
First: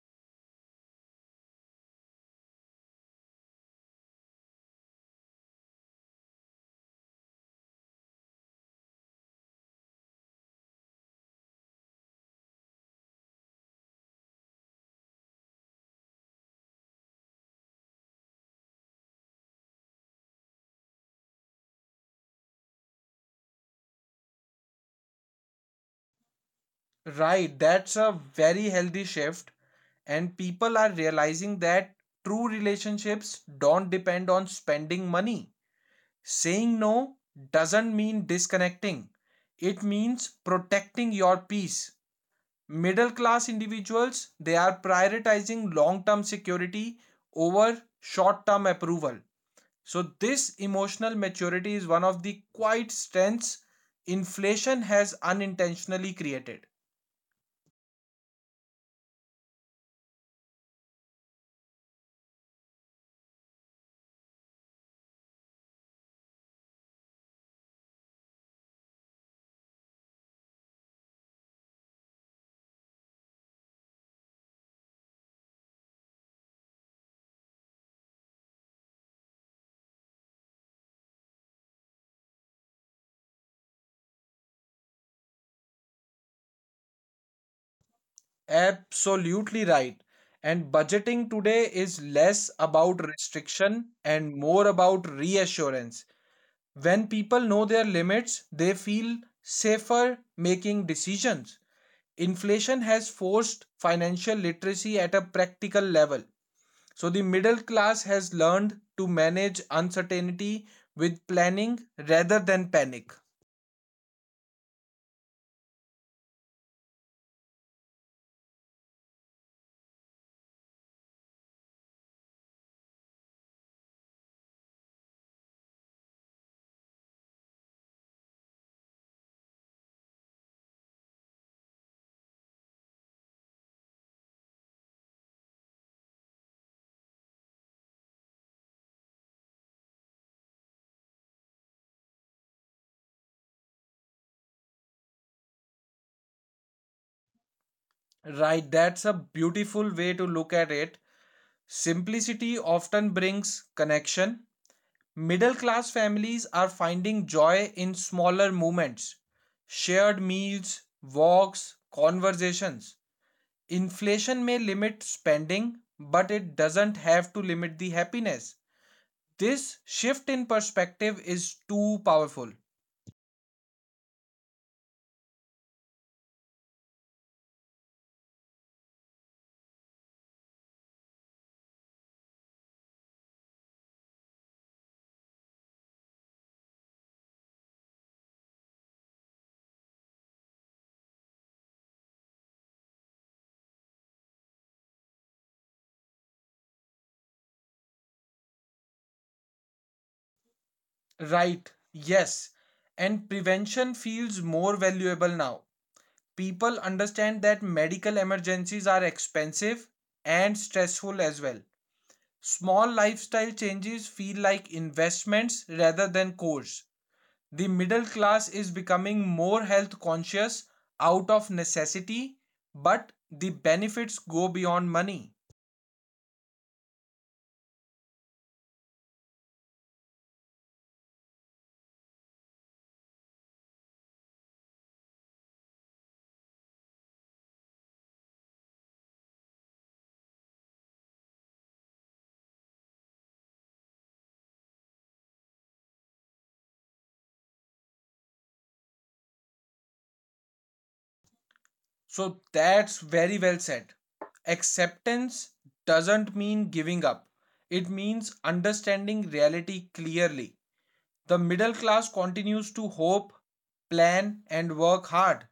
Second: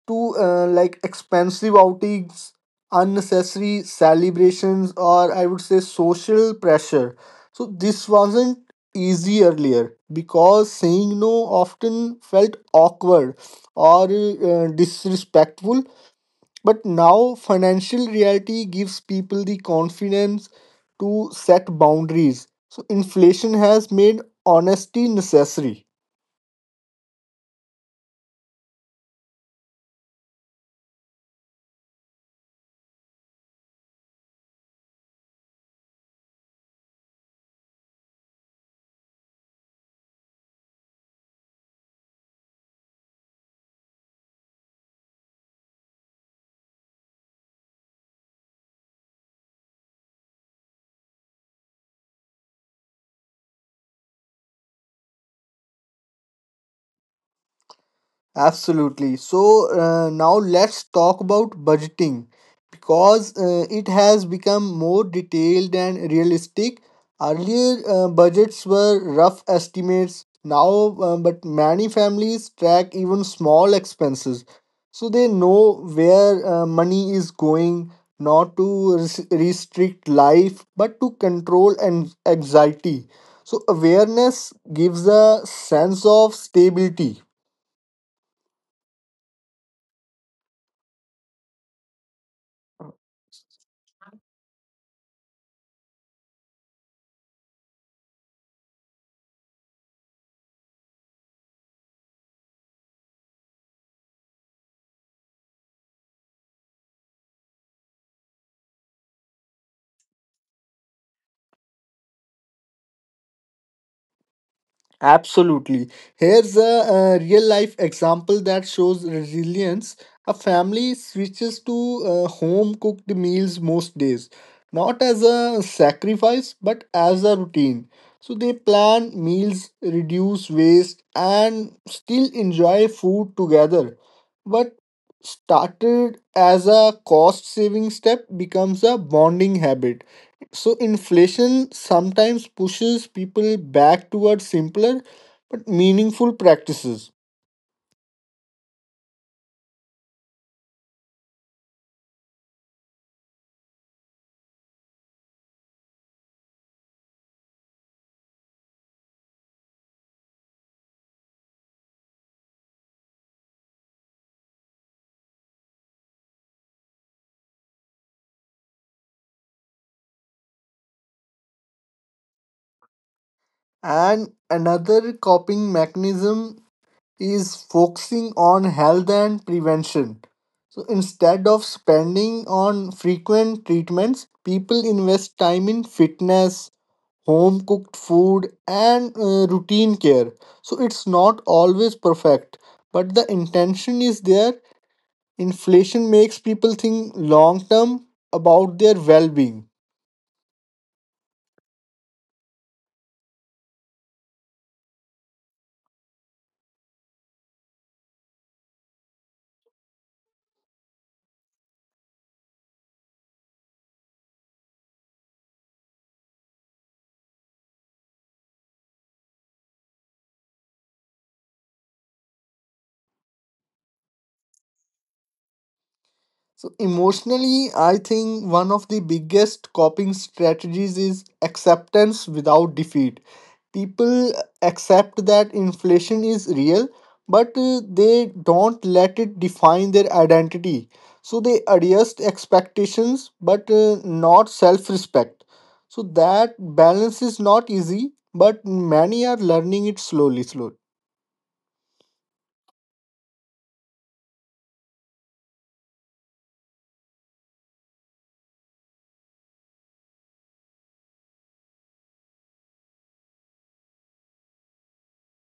S1: to expensive outings, unnecessary celebrations, or I would say social pressure. So this wasn't easy earlier because saying no often felt awkward or disrespectful. But now financial reality gives people the confidence to set boundaries. So inflation has made honesty necessary.
S2: Right, that's a very healthy shift, and people are realizing that true relationships don't depend on spending money. Saying no doesn't mean disconnecting. It means protecting your peace. Middle class individuals they are prioritizing long-term security over short-term approval. So this emotional maturity is one of the quiet strengths inflation has unintentionally created.
S1: Absolutely. So now let's talk about budgeting because it has become more detailed and realistic. Earlier, budgets were rough estimates. Now, but many families track even small expenses, so they know where money is going, not to restrict life, but to control and anxiety. So awareness gives a sense of stability.
S2: Absolutely right. And budgeting today is less about restriction and more about reassurance. When people know their limits, they feel safer making decisions. Inflation has forced financial literacy at a practical level. So the middle class has learned to manage uncertainty with planning rather than panic.
S1: Absolutely. Here's a, real life example that shows resilience. A family switches to home cooked meals most days, not as a sacrifice, but as a routine. So they plan meals, reduce waste, and still enjoy food together. What started as a cost saving step becomes a bonding habit. So inflation sometimes pushes people back towards simpler but meaningful practices.
S2: Right, that's a beautiful way to look at it. Simplicity often brings connection. Middle class families are finding joy in smaller moments, shared meals, walks, conversations. Inflation may limit spending, but it doesn't have to limit the happiness. This shift in perspective is too powerful.
S1: And another coping mechanism is focusing on health and prevention. So instead of spending on frequent treatments, people invest time in fitness, home cooked food, and routine care. So it's not always perfect, but the intention is there. Inflation makes people think long term about their well being.
S2: Right, yes, and prevention feels more valuable now. People understand that medical emergencies are expensive and stressful as well. Small lifestyle changes feel like investments rather than chores. The middle class is becoming more health conscious out of necessity, but the benefits go beyond money.
S1: So emotionally, I think one of the biggest coping strategies is acceptance without defeat. People accept that inflation is real, but they don't let it define their identity. So they adjust expectations but not self respect. So that balance is not easy, but many are learning it slowly, slowly.
S2: So that's very well said. Acceptance doesn't mean giving up, it means understanding reality clearly. The middle class continues to hope, plan, and work hard.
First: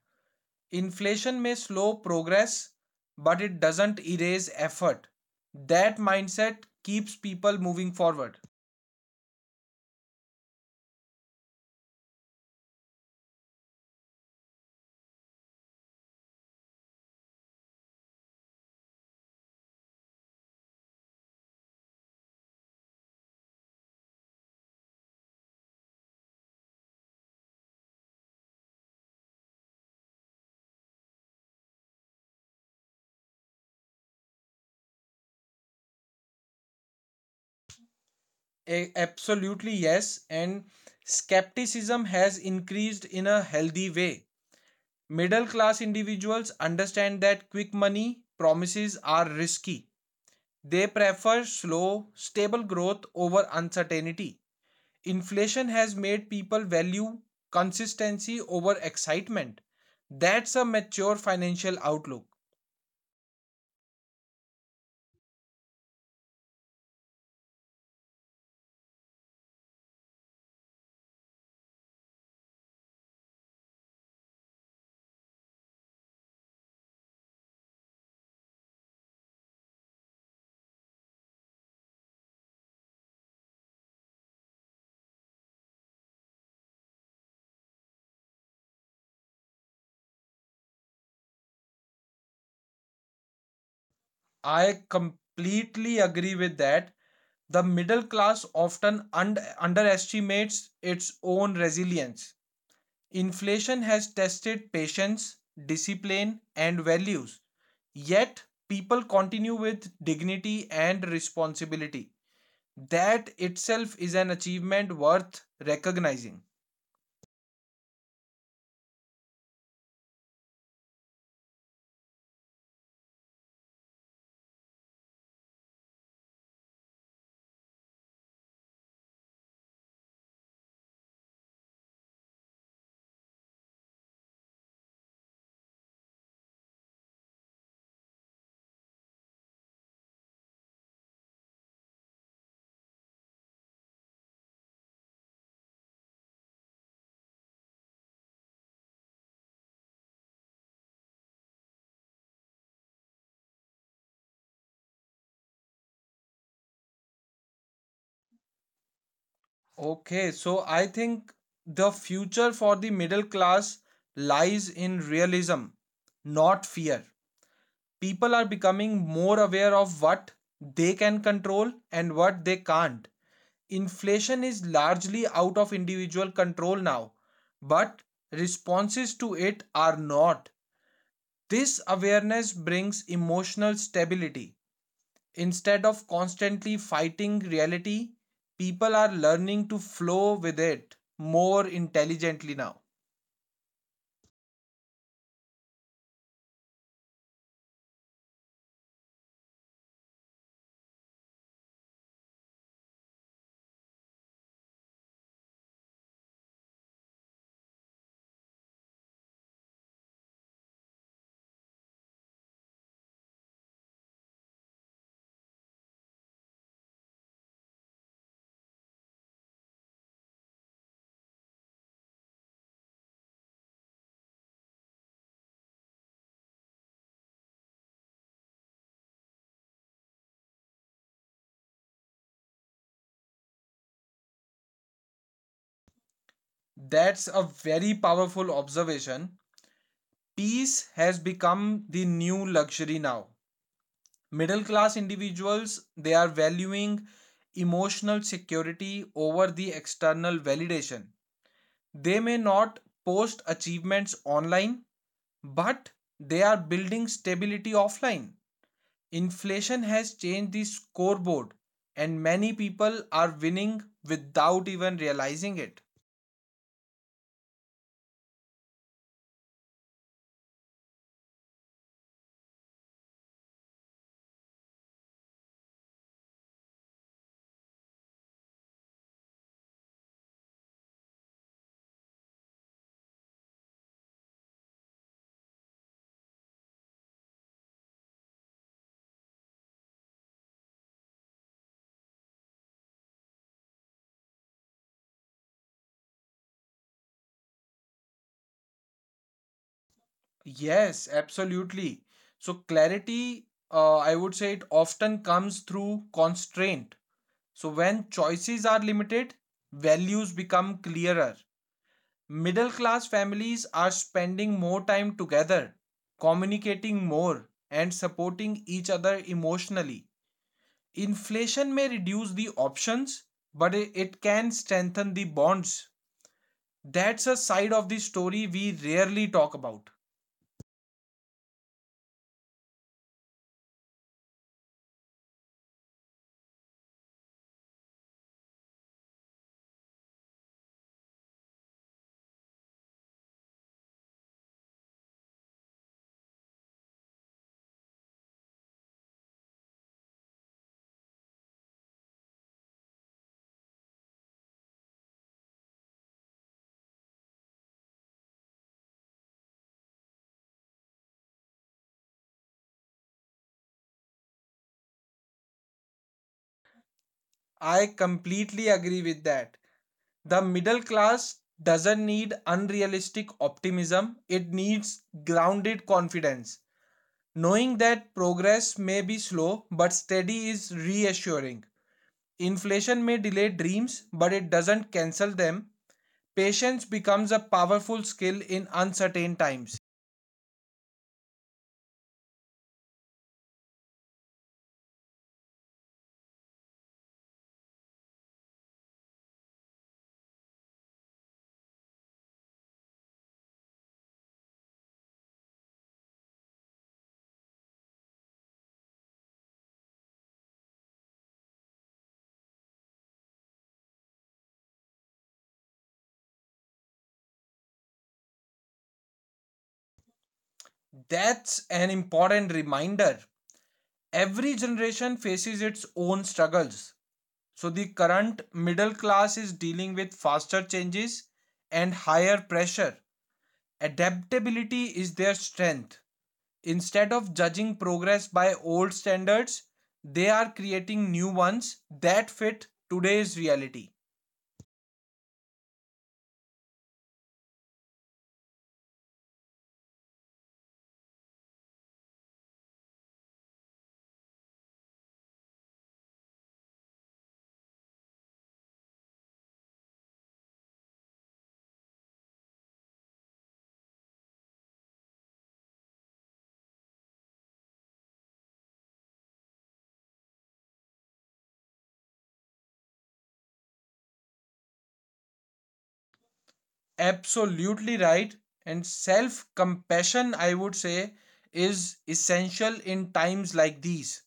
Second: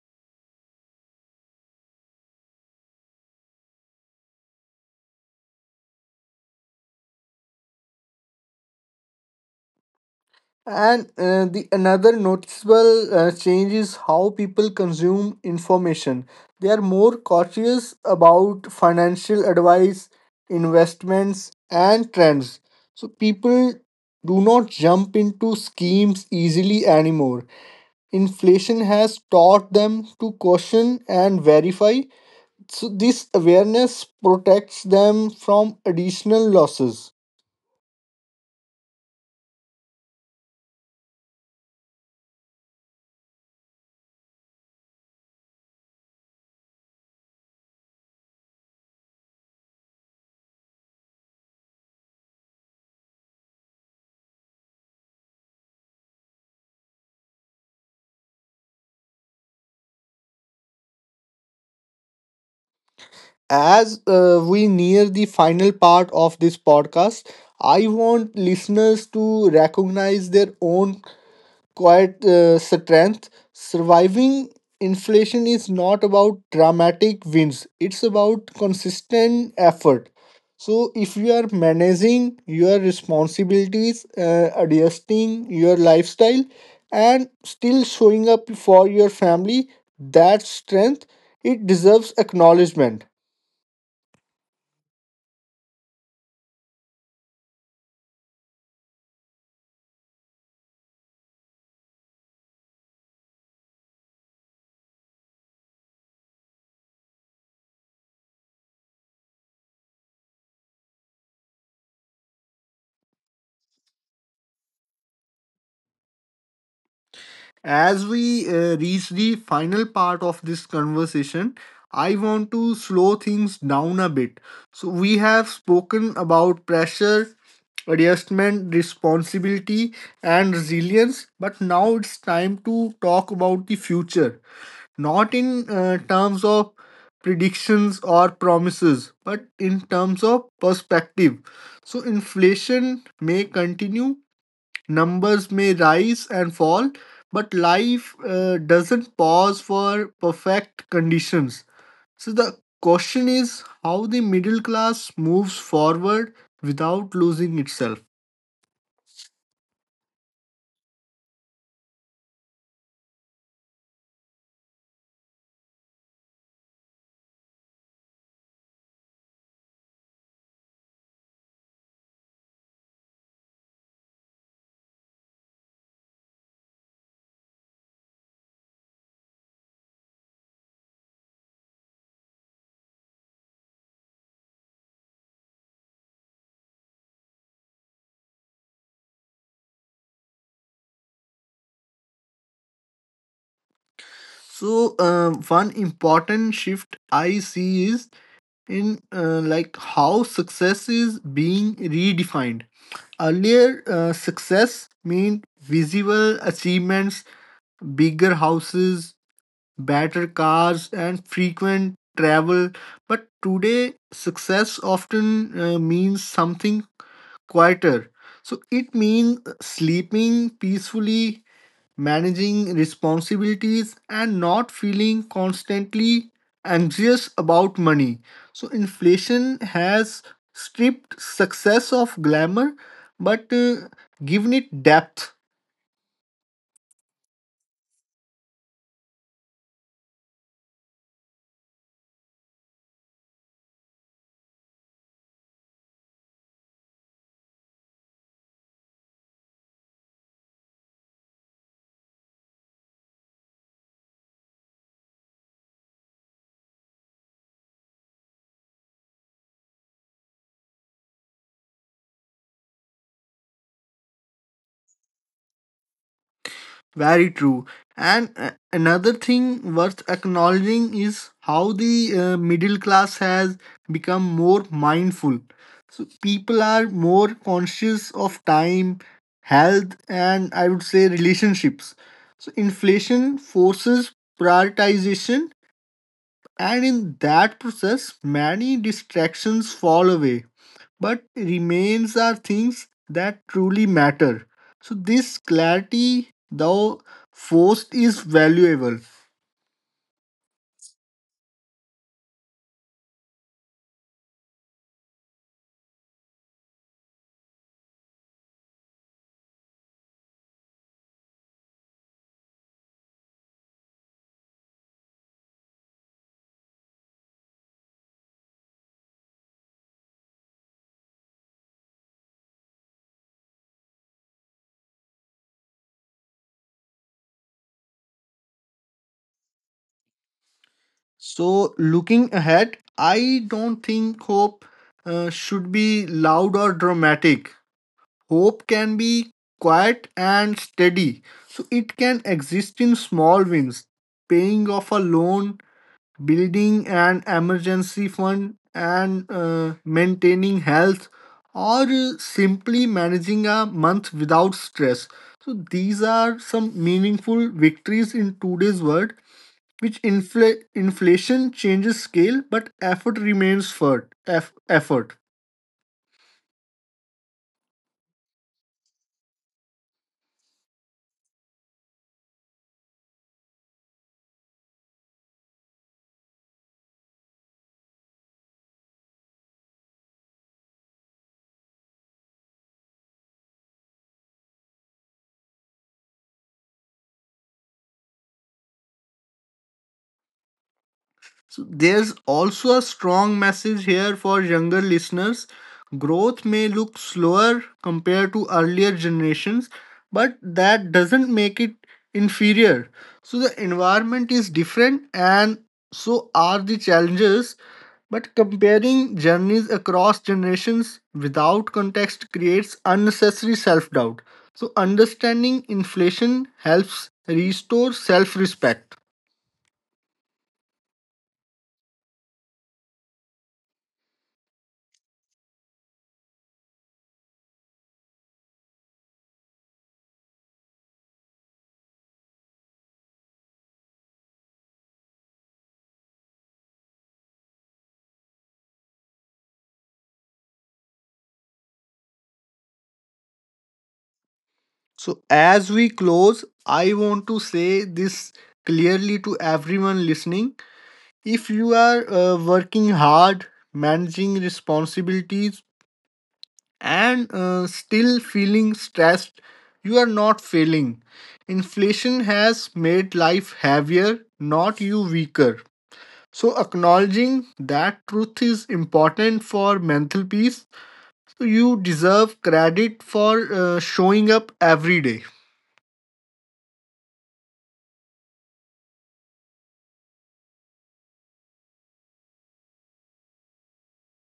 S2: Inflation may slow progress, but it doesn't erase effort. That mindset keeps people moving forward.
S1: And the another noticeable change is how people consume information. They are more cautious about financial advice, investments, and trends. So people do not jump into schemes easily anymore. Inflation has taught them to caution and verify. So this awareness protects them from additional losses.
S2: Absolutely, yes. And skepticism has increased in a healthy way. Middle class individuals understand that quick money promises are risky. They prefer slow, stable growth over uncertainty. Inflation has made people value consistency over excitement. That's a mature financial outlook.
S1: As we near the final part of this podcast, I want listeners to recognize their own quiet strength. Surviving inflation is not about dramatic wins, it's about consistent effort. So if you are managing your responsibilities, adjusting your lifestyle, and still showing up for your family, that strength it deserves acknowledgement.
S2: I completely agree with that. The middle class often underestimates its own resilience. Inflation has tested patience, discipline, and values. Yet, people continue with dignity and responsibility. That itself is an achievement worth recognizing.
S1: As we reach the final part of this conversation, I want to slow things down a bit. So we have spoken about pressure, adjustment, responsibility, and resilience, but now it's time to talk about the future, not in terms of predictions or promises, but in terms of perspective. So inflation may continue, numbers may rise and fall, but life doesn't pause for perfect conditions. So the question is how the middle class moves forward without losing itself.
S2: Okay, so I think the future for the middle class lies in realism, not fear. People are becoming more aware of what they can control and what they can't. Inflation is largely out of individual control now, but responses to it are not. This awareness brings emotional stability. Instead of constantly fighting reality, people are learning to flow with it more intelligently now.
S1: So one important shift I see is in how success is being redefined. Earlier, success meant visible achievements, bigger houses, better cars, and frequent travel. But today, success often means something quieter. So it means sleeping peacefully, managing responsibilities, and not feeling constantly anxious about money. So inflation has stripped success of glamour but given it depth.
S2: That's a very powerful observation. Peace has become the new luxury now. Middle class individuals they are valuing emotional security over the external validation. They may not post achievements online, but they are building stability offline. Inflation has changed the scoreboard, and many people are winning without even realizing it.
S1: Very true. And another thing worth acknowledging is how the middle class has become more mindful. So people are more conscious of time, health, and I would say relationships. So inflation forces prioritization, and in that process, many distractions fall away but remains are things that truly matter. So this clarity, though forced, is valuable.
S2: Yes, absolutely. So, clarity, I would say it often comes through constraint. So, when choices are limited, values become clearer. Middle class families are spending more time together, communicating more, and supporting each other emotionally. Inflation may reduce the options, but it can strengthen the bonds. That's a side of the story we rarely talk about.
S1: So looking ahead, I don't think hope should be loud or dramatic. Hope can be quiet and steady. So it can exist in small wins, paying off a loan, building an emergency fund and maintaining health or simply managing a month without stress. So these are some meaningful victories in today's world, which inflation changes scale but effort remains for effort.
S2: I completely agree with that. The middle class doesn't need unrealistic optimism, it needs grounded confidence. Knowing that progress may be slow but steady is reassuring. Inflation may delay dreams, but it doesn't cancel them. Patience becomes a powerful skill in uncertain times.
S1: So there's also a strong message here for younger listeners. Growth may look slower compared to earlier generations, but that doesn't make it inferior. So the environment is different and so are the challenges. But comparing journeys across generations without context creates unnecessary self doubt. So understanding inflation helps restore self respect.
S2: That's an important reminder. Every generation faces its own struggles. So, the current middle class is dealing with faster changes and higher pressure. Adaptability is their strength. Instead of judging progress by old standards, they are creating new ones that fit today's reality.
S1: So as we close, I want to say this clearly to everyone listening. If you are working hard, managing responsibilities, and still feeling stressed, you are not failing. Inflation has made life heavier, not you weaker. So acknowledging that truth is important for mental peace. So you deserve credit for showing up every day.
S2: Absolutely right. And self compassion, I would say, is essential in times like these.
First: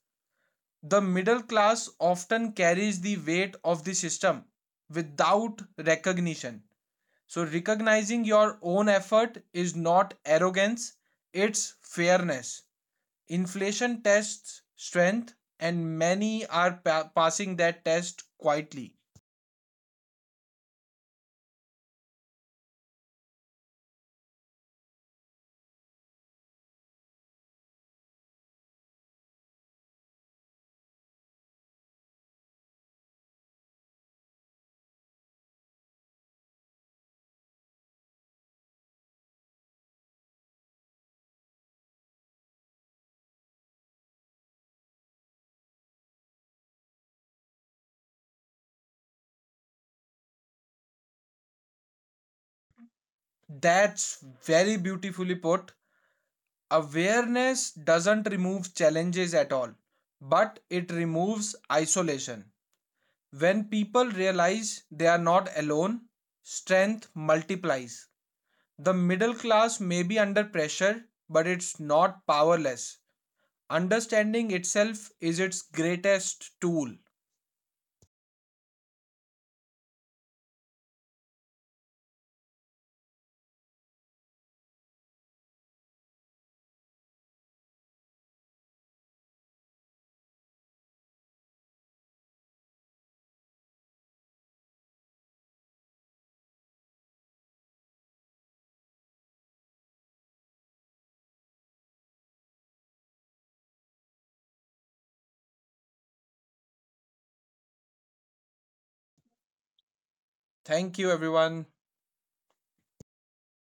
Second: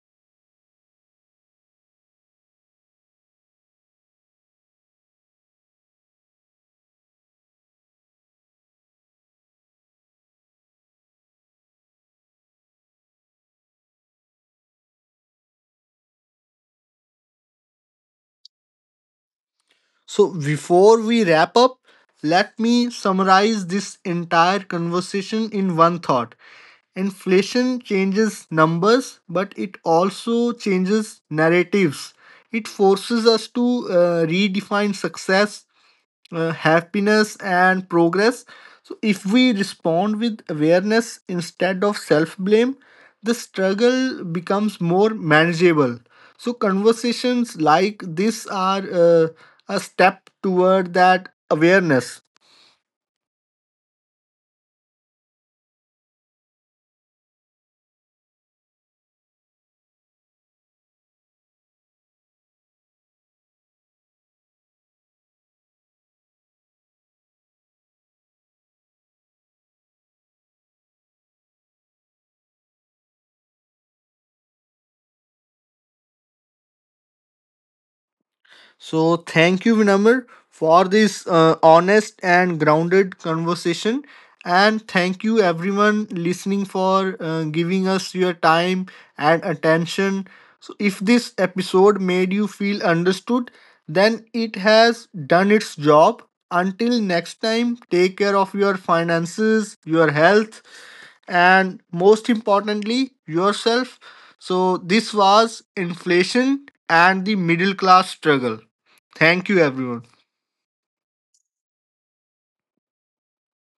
S2: The middle class often carries the weight of the system without recognition. So, recognizing your own effort is not arrogance, it's fairness. Inflation tests strength, and many are passing that test quietly.
S1: So before we wrap up, let me summarize this entire conversation in one thought. Inflation changes numbers, but it also changes narratives. It forces us to redefine success, happiness and progress. So if we respond with awareness instead of self blame, the struggle becomes more manageable. So conversations like this are a step toward that awareness.
S2: That's very beautifully put. Awareness doesn't remove challenges at all, but it removes isolation. When people realize they are not alone, strength multiplies. The middle class may be under pressure, but it's not powerless. Understanding itself is its greatest tool.
S1: So thank you, Vinamr, for this honest and grounded conversation. And thank you, everyone, listening for giving us your time and attention. So if this episode made you feel understood, then it has done its job. Until next time, take care of your finances, your health, and most importantly yourself. So this was inflation and the middle class struggle. Thank you everyone.
S2: Thank you, everyone.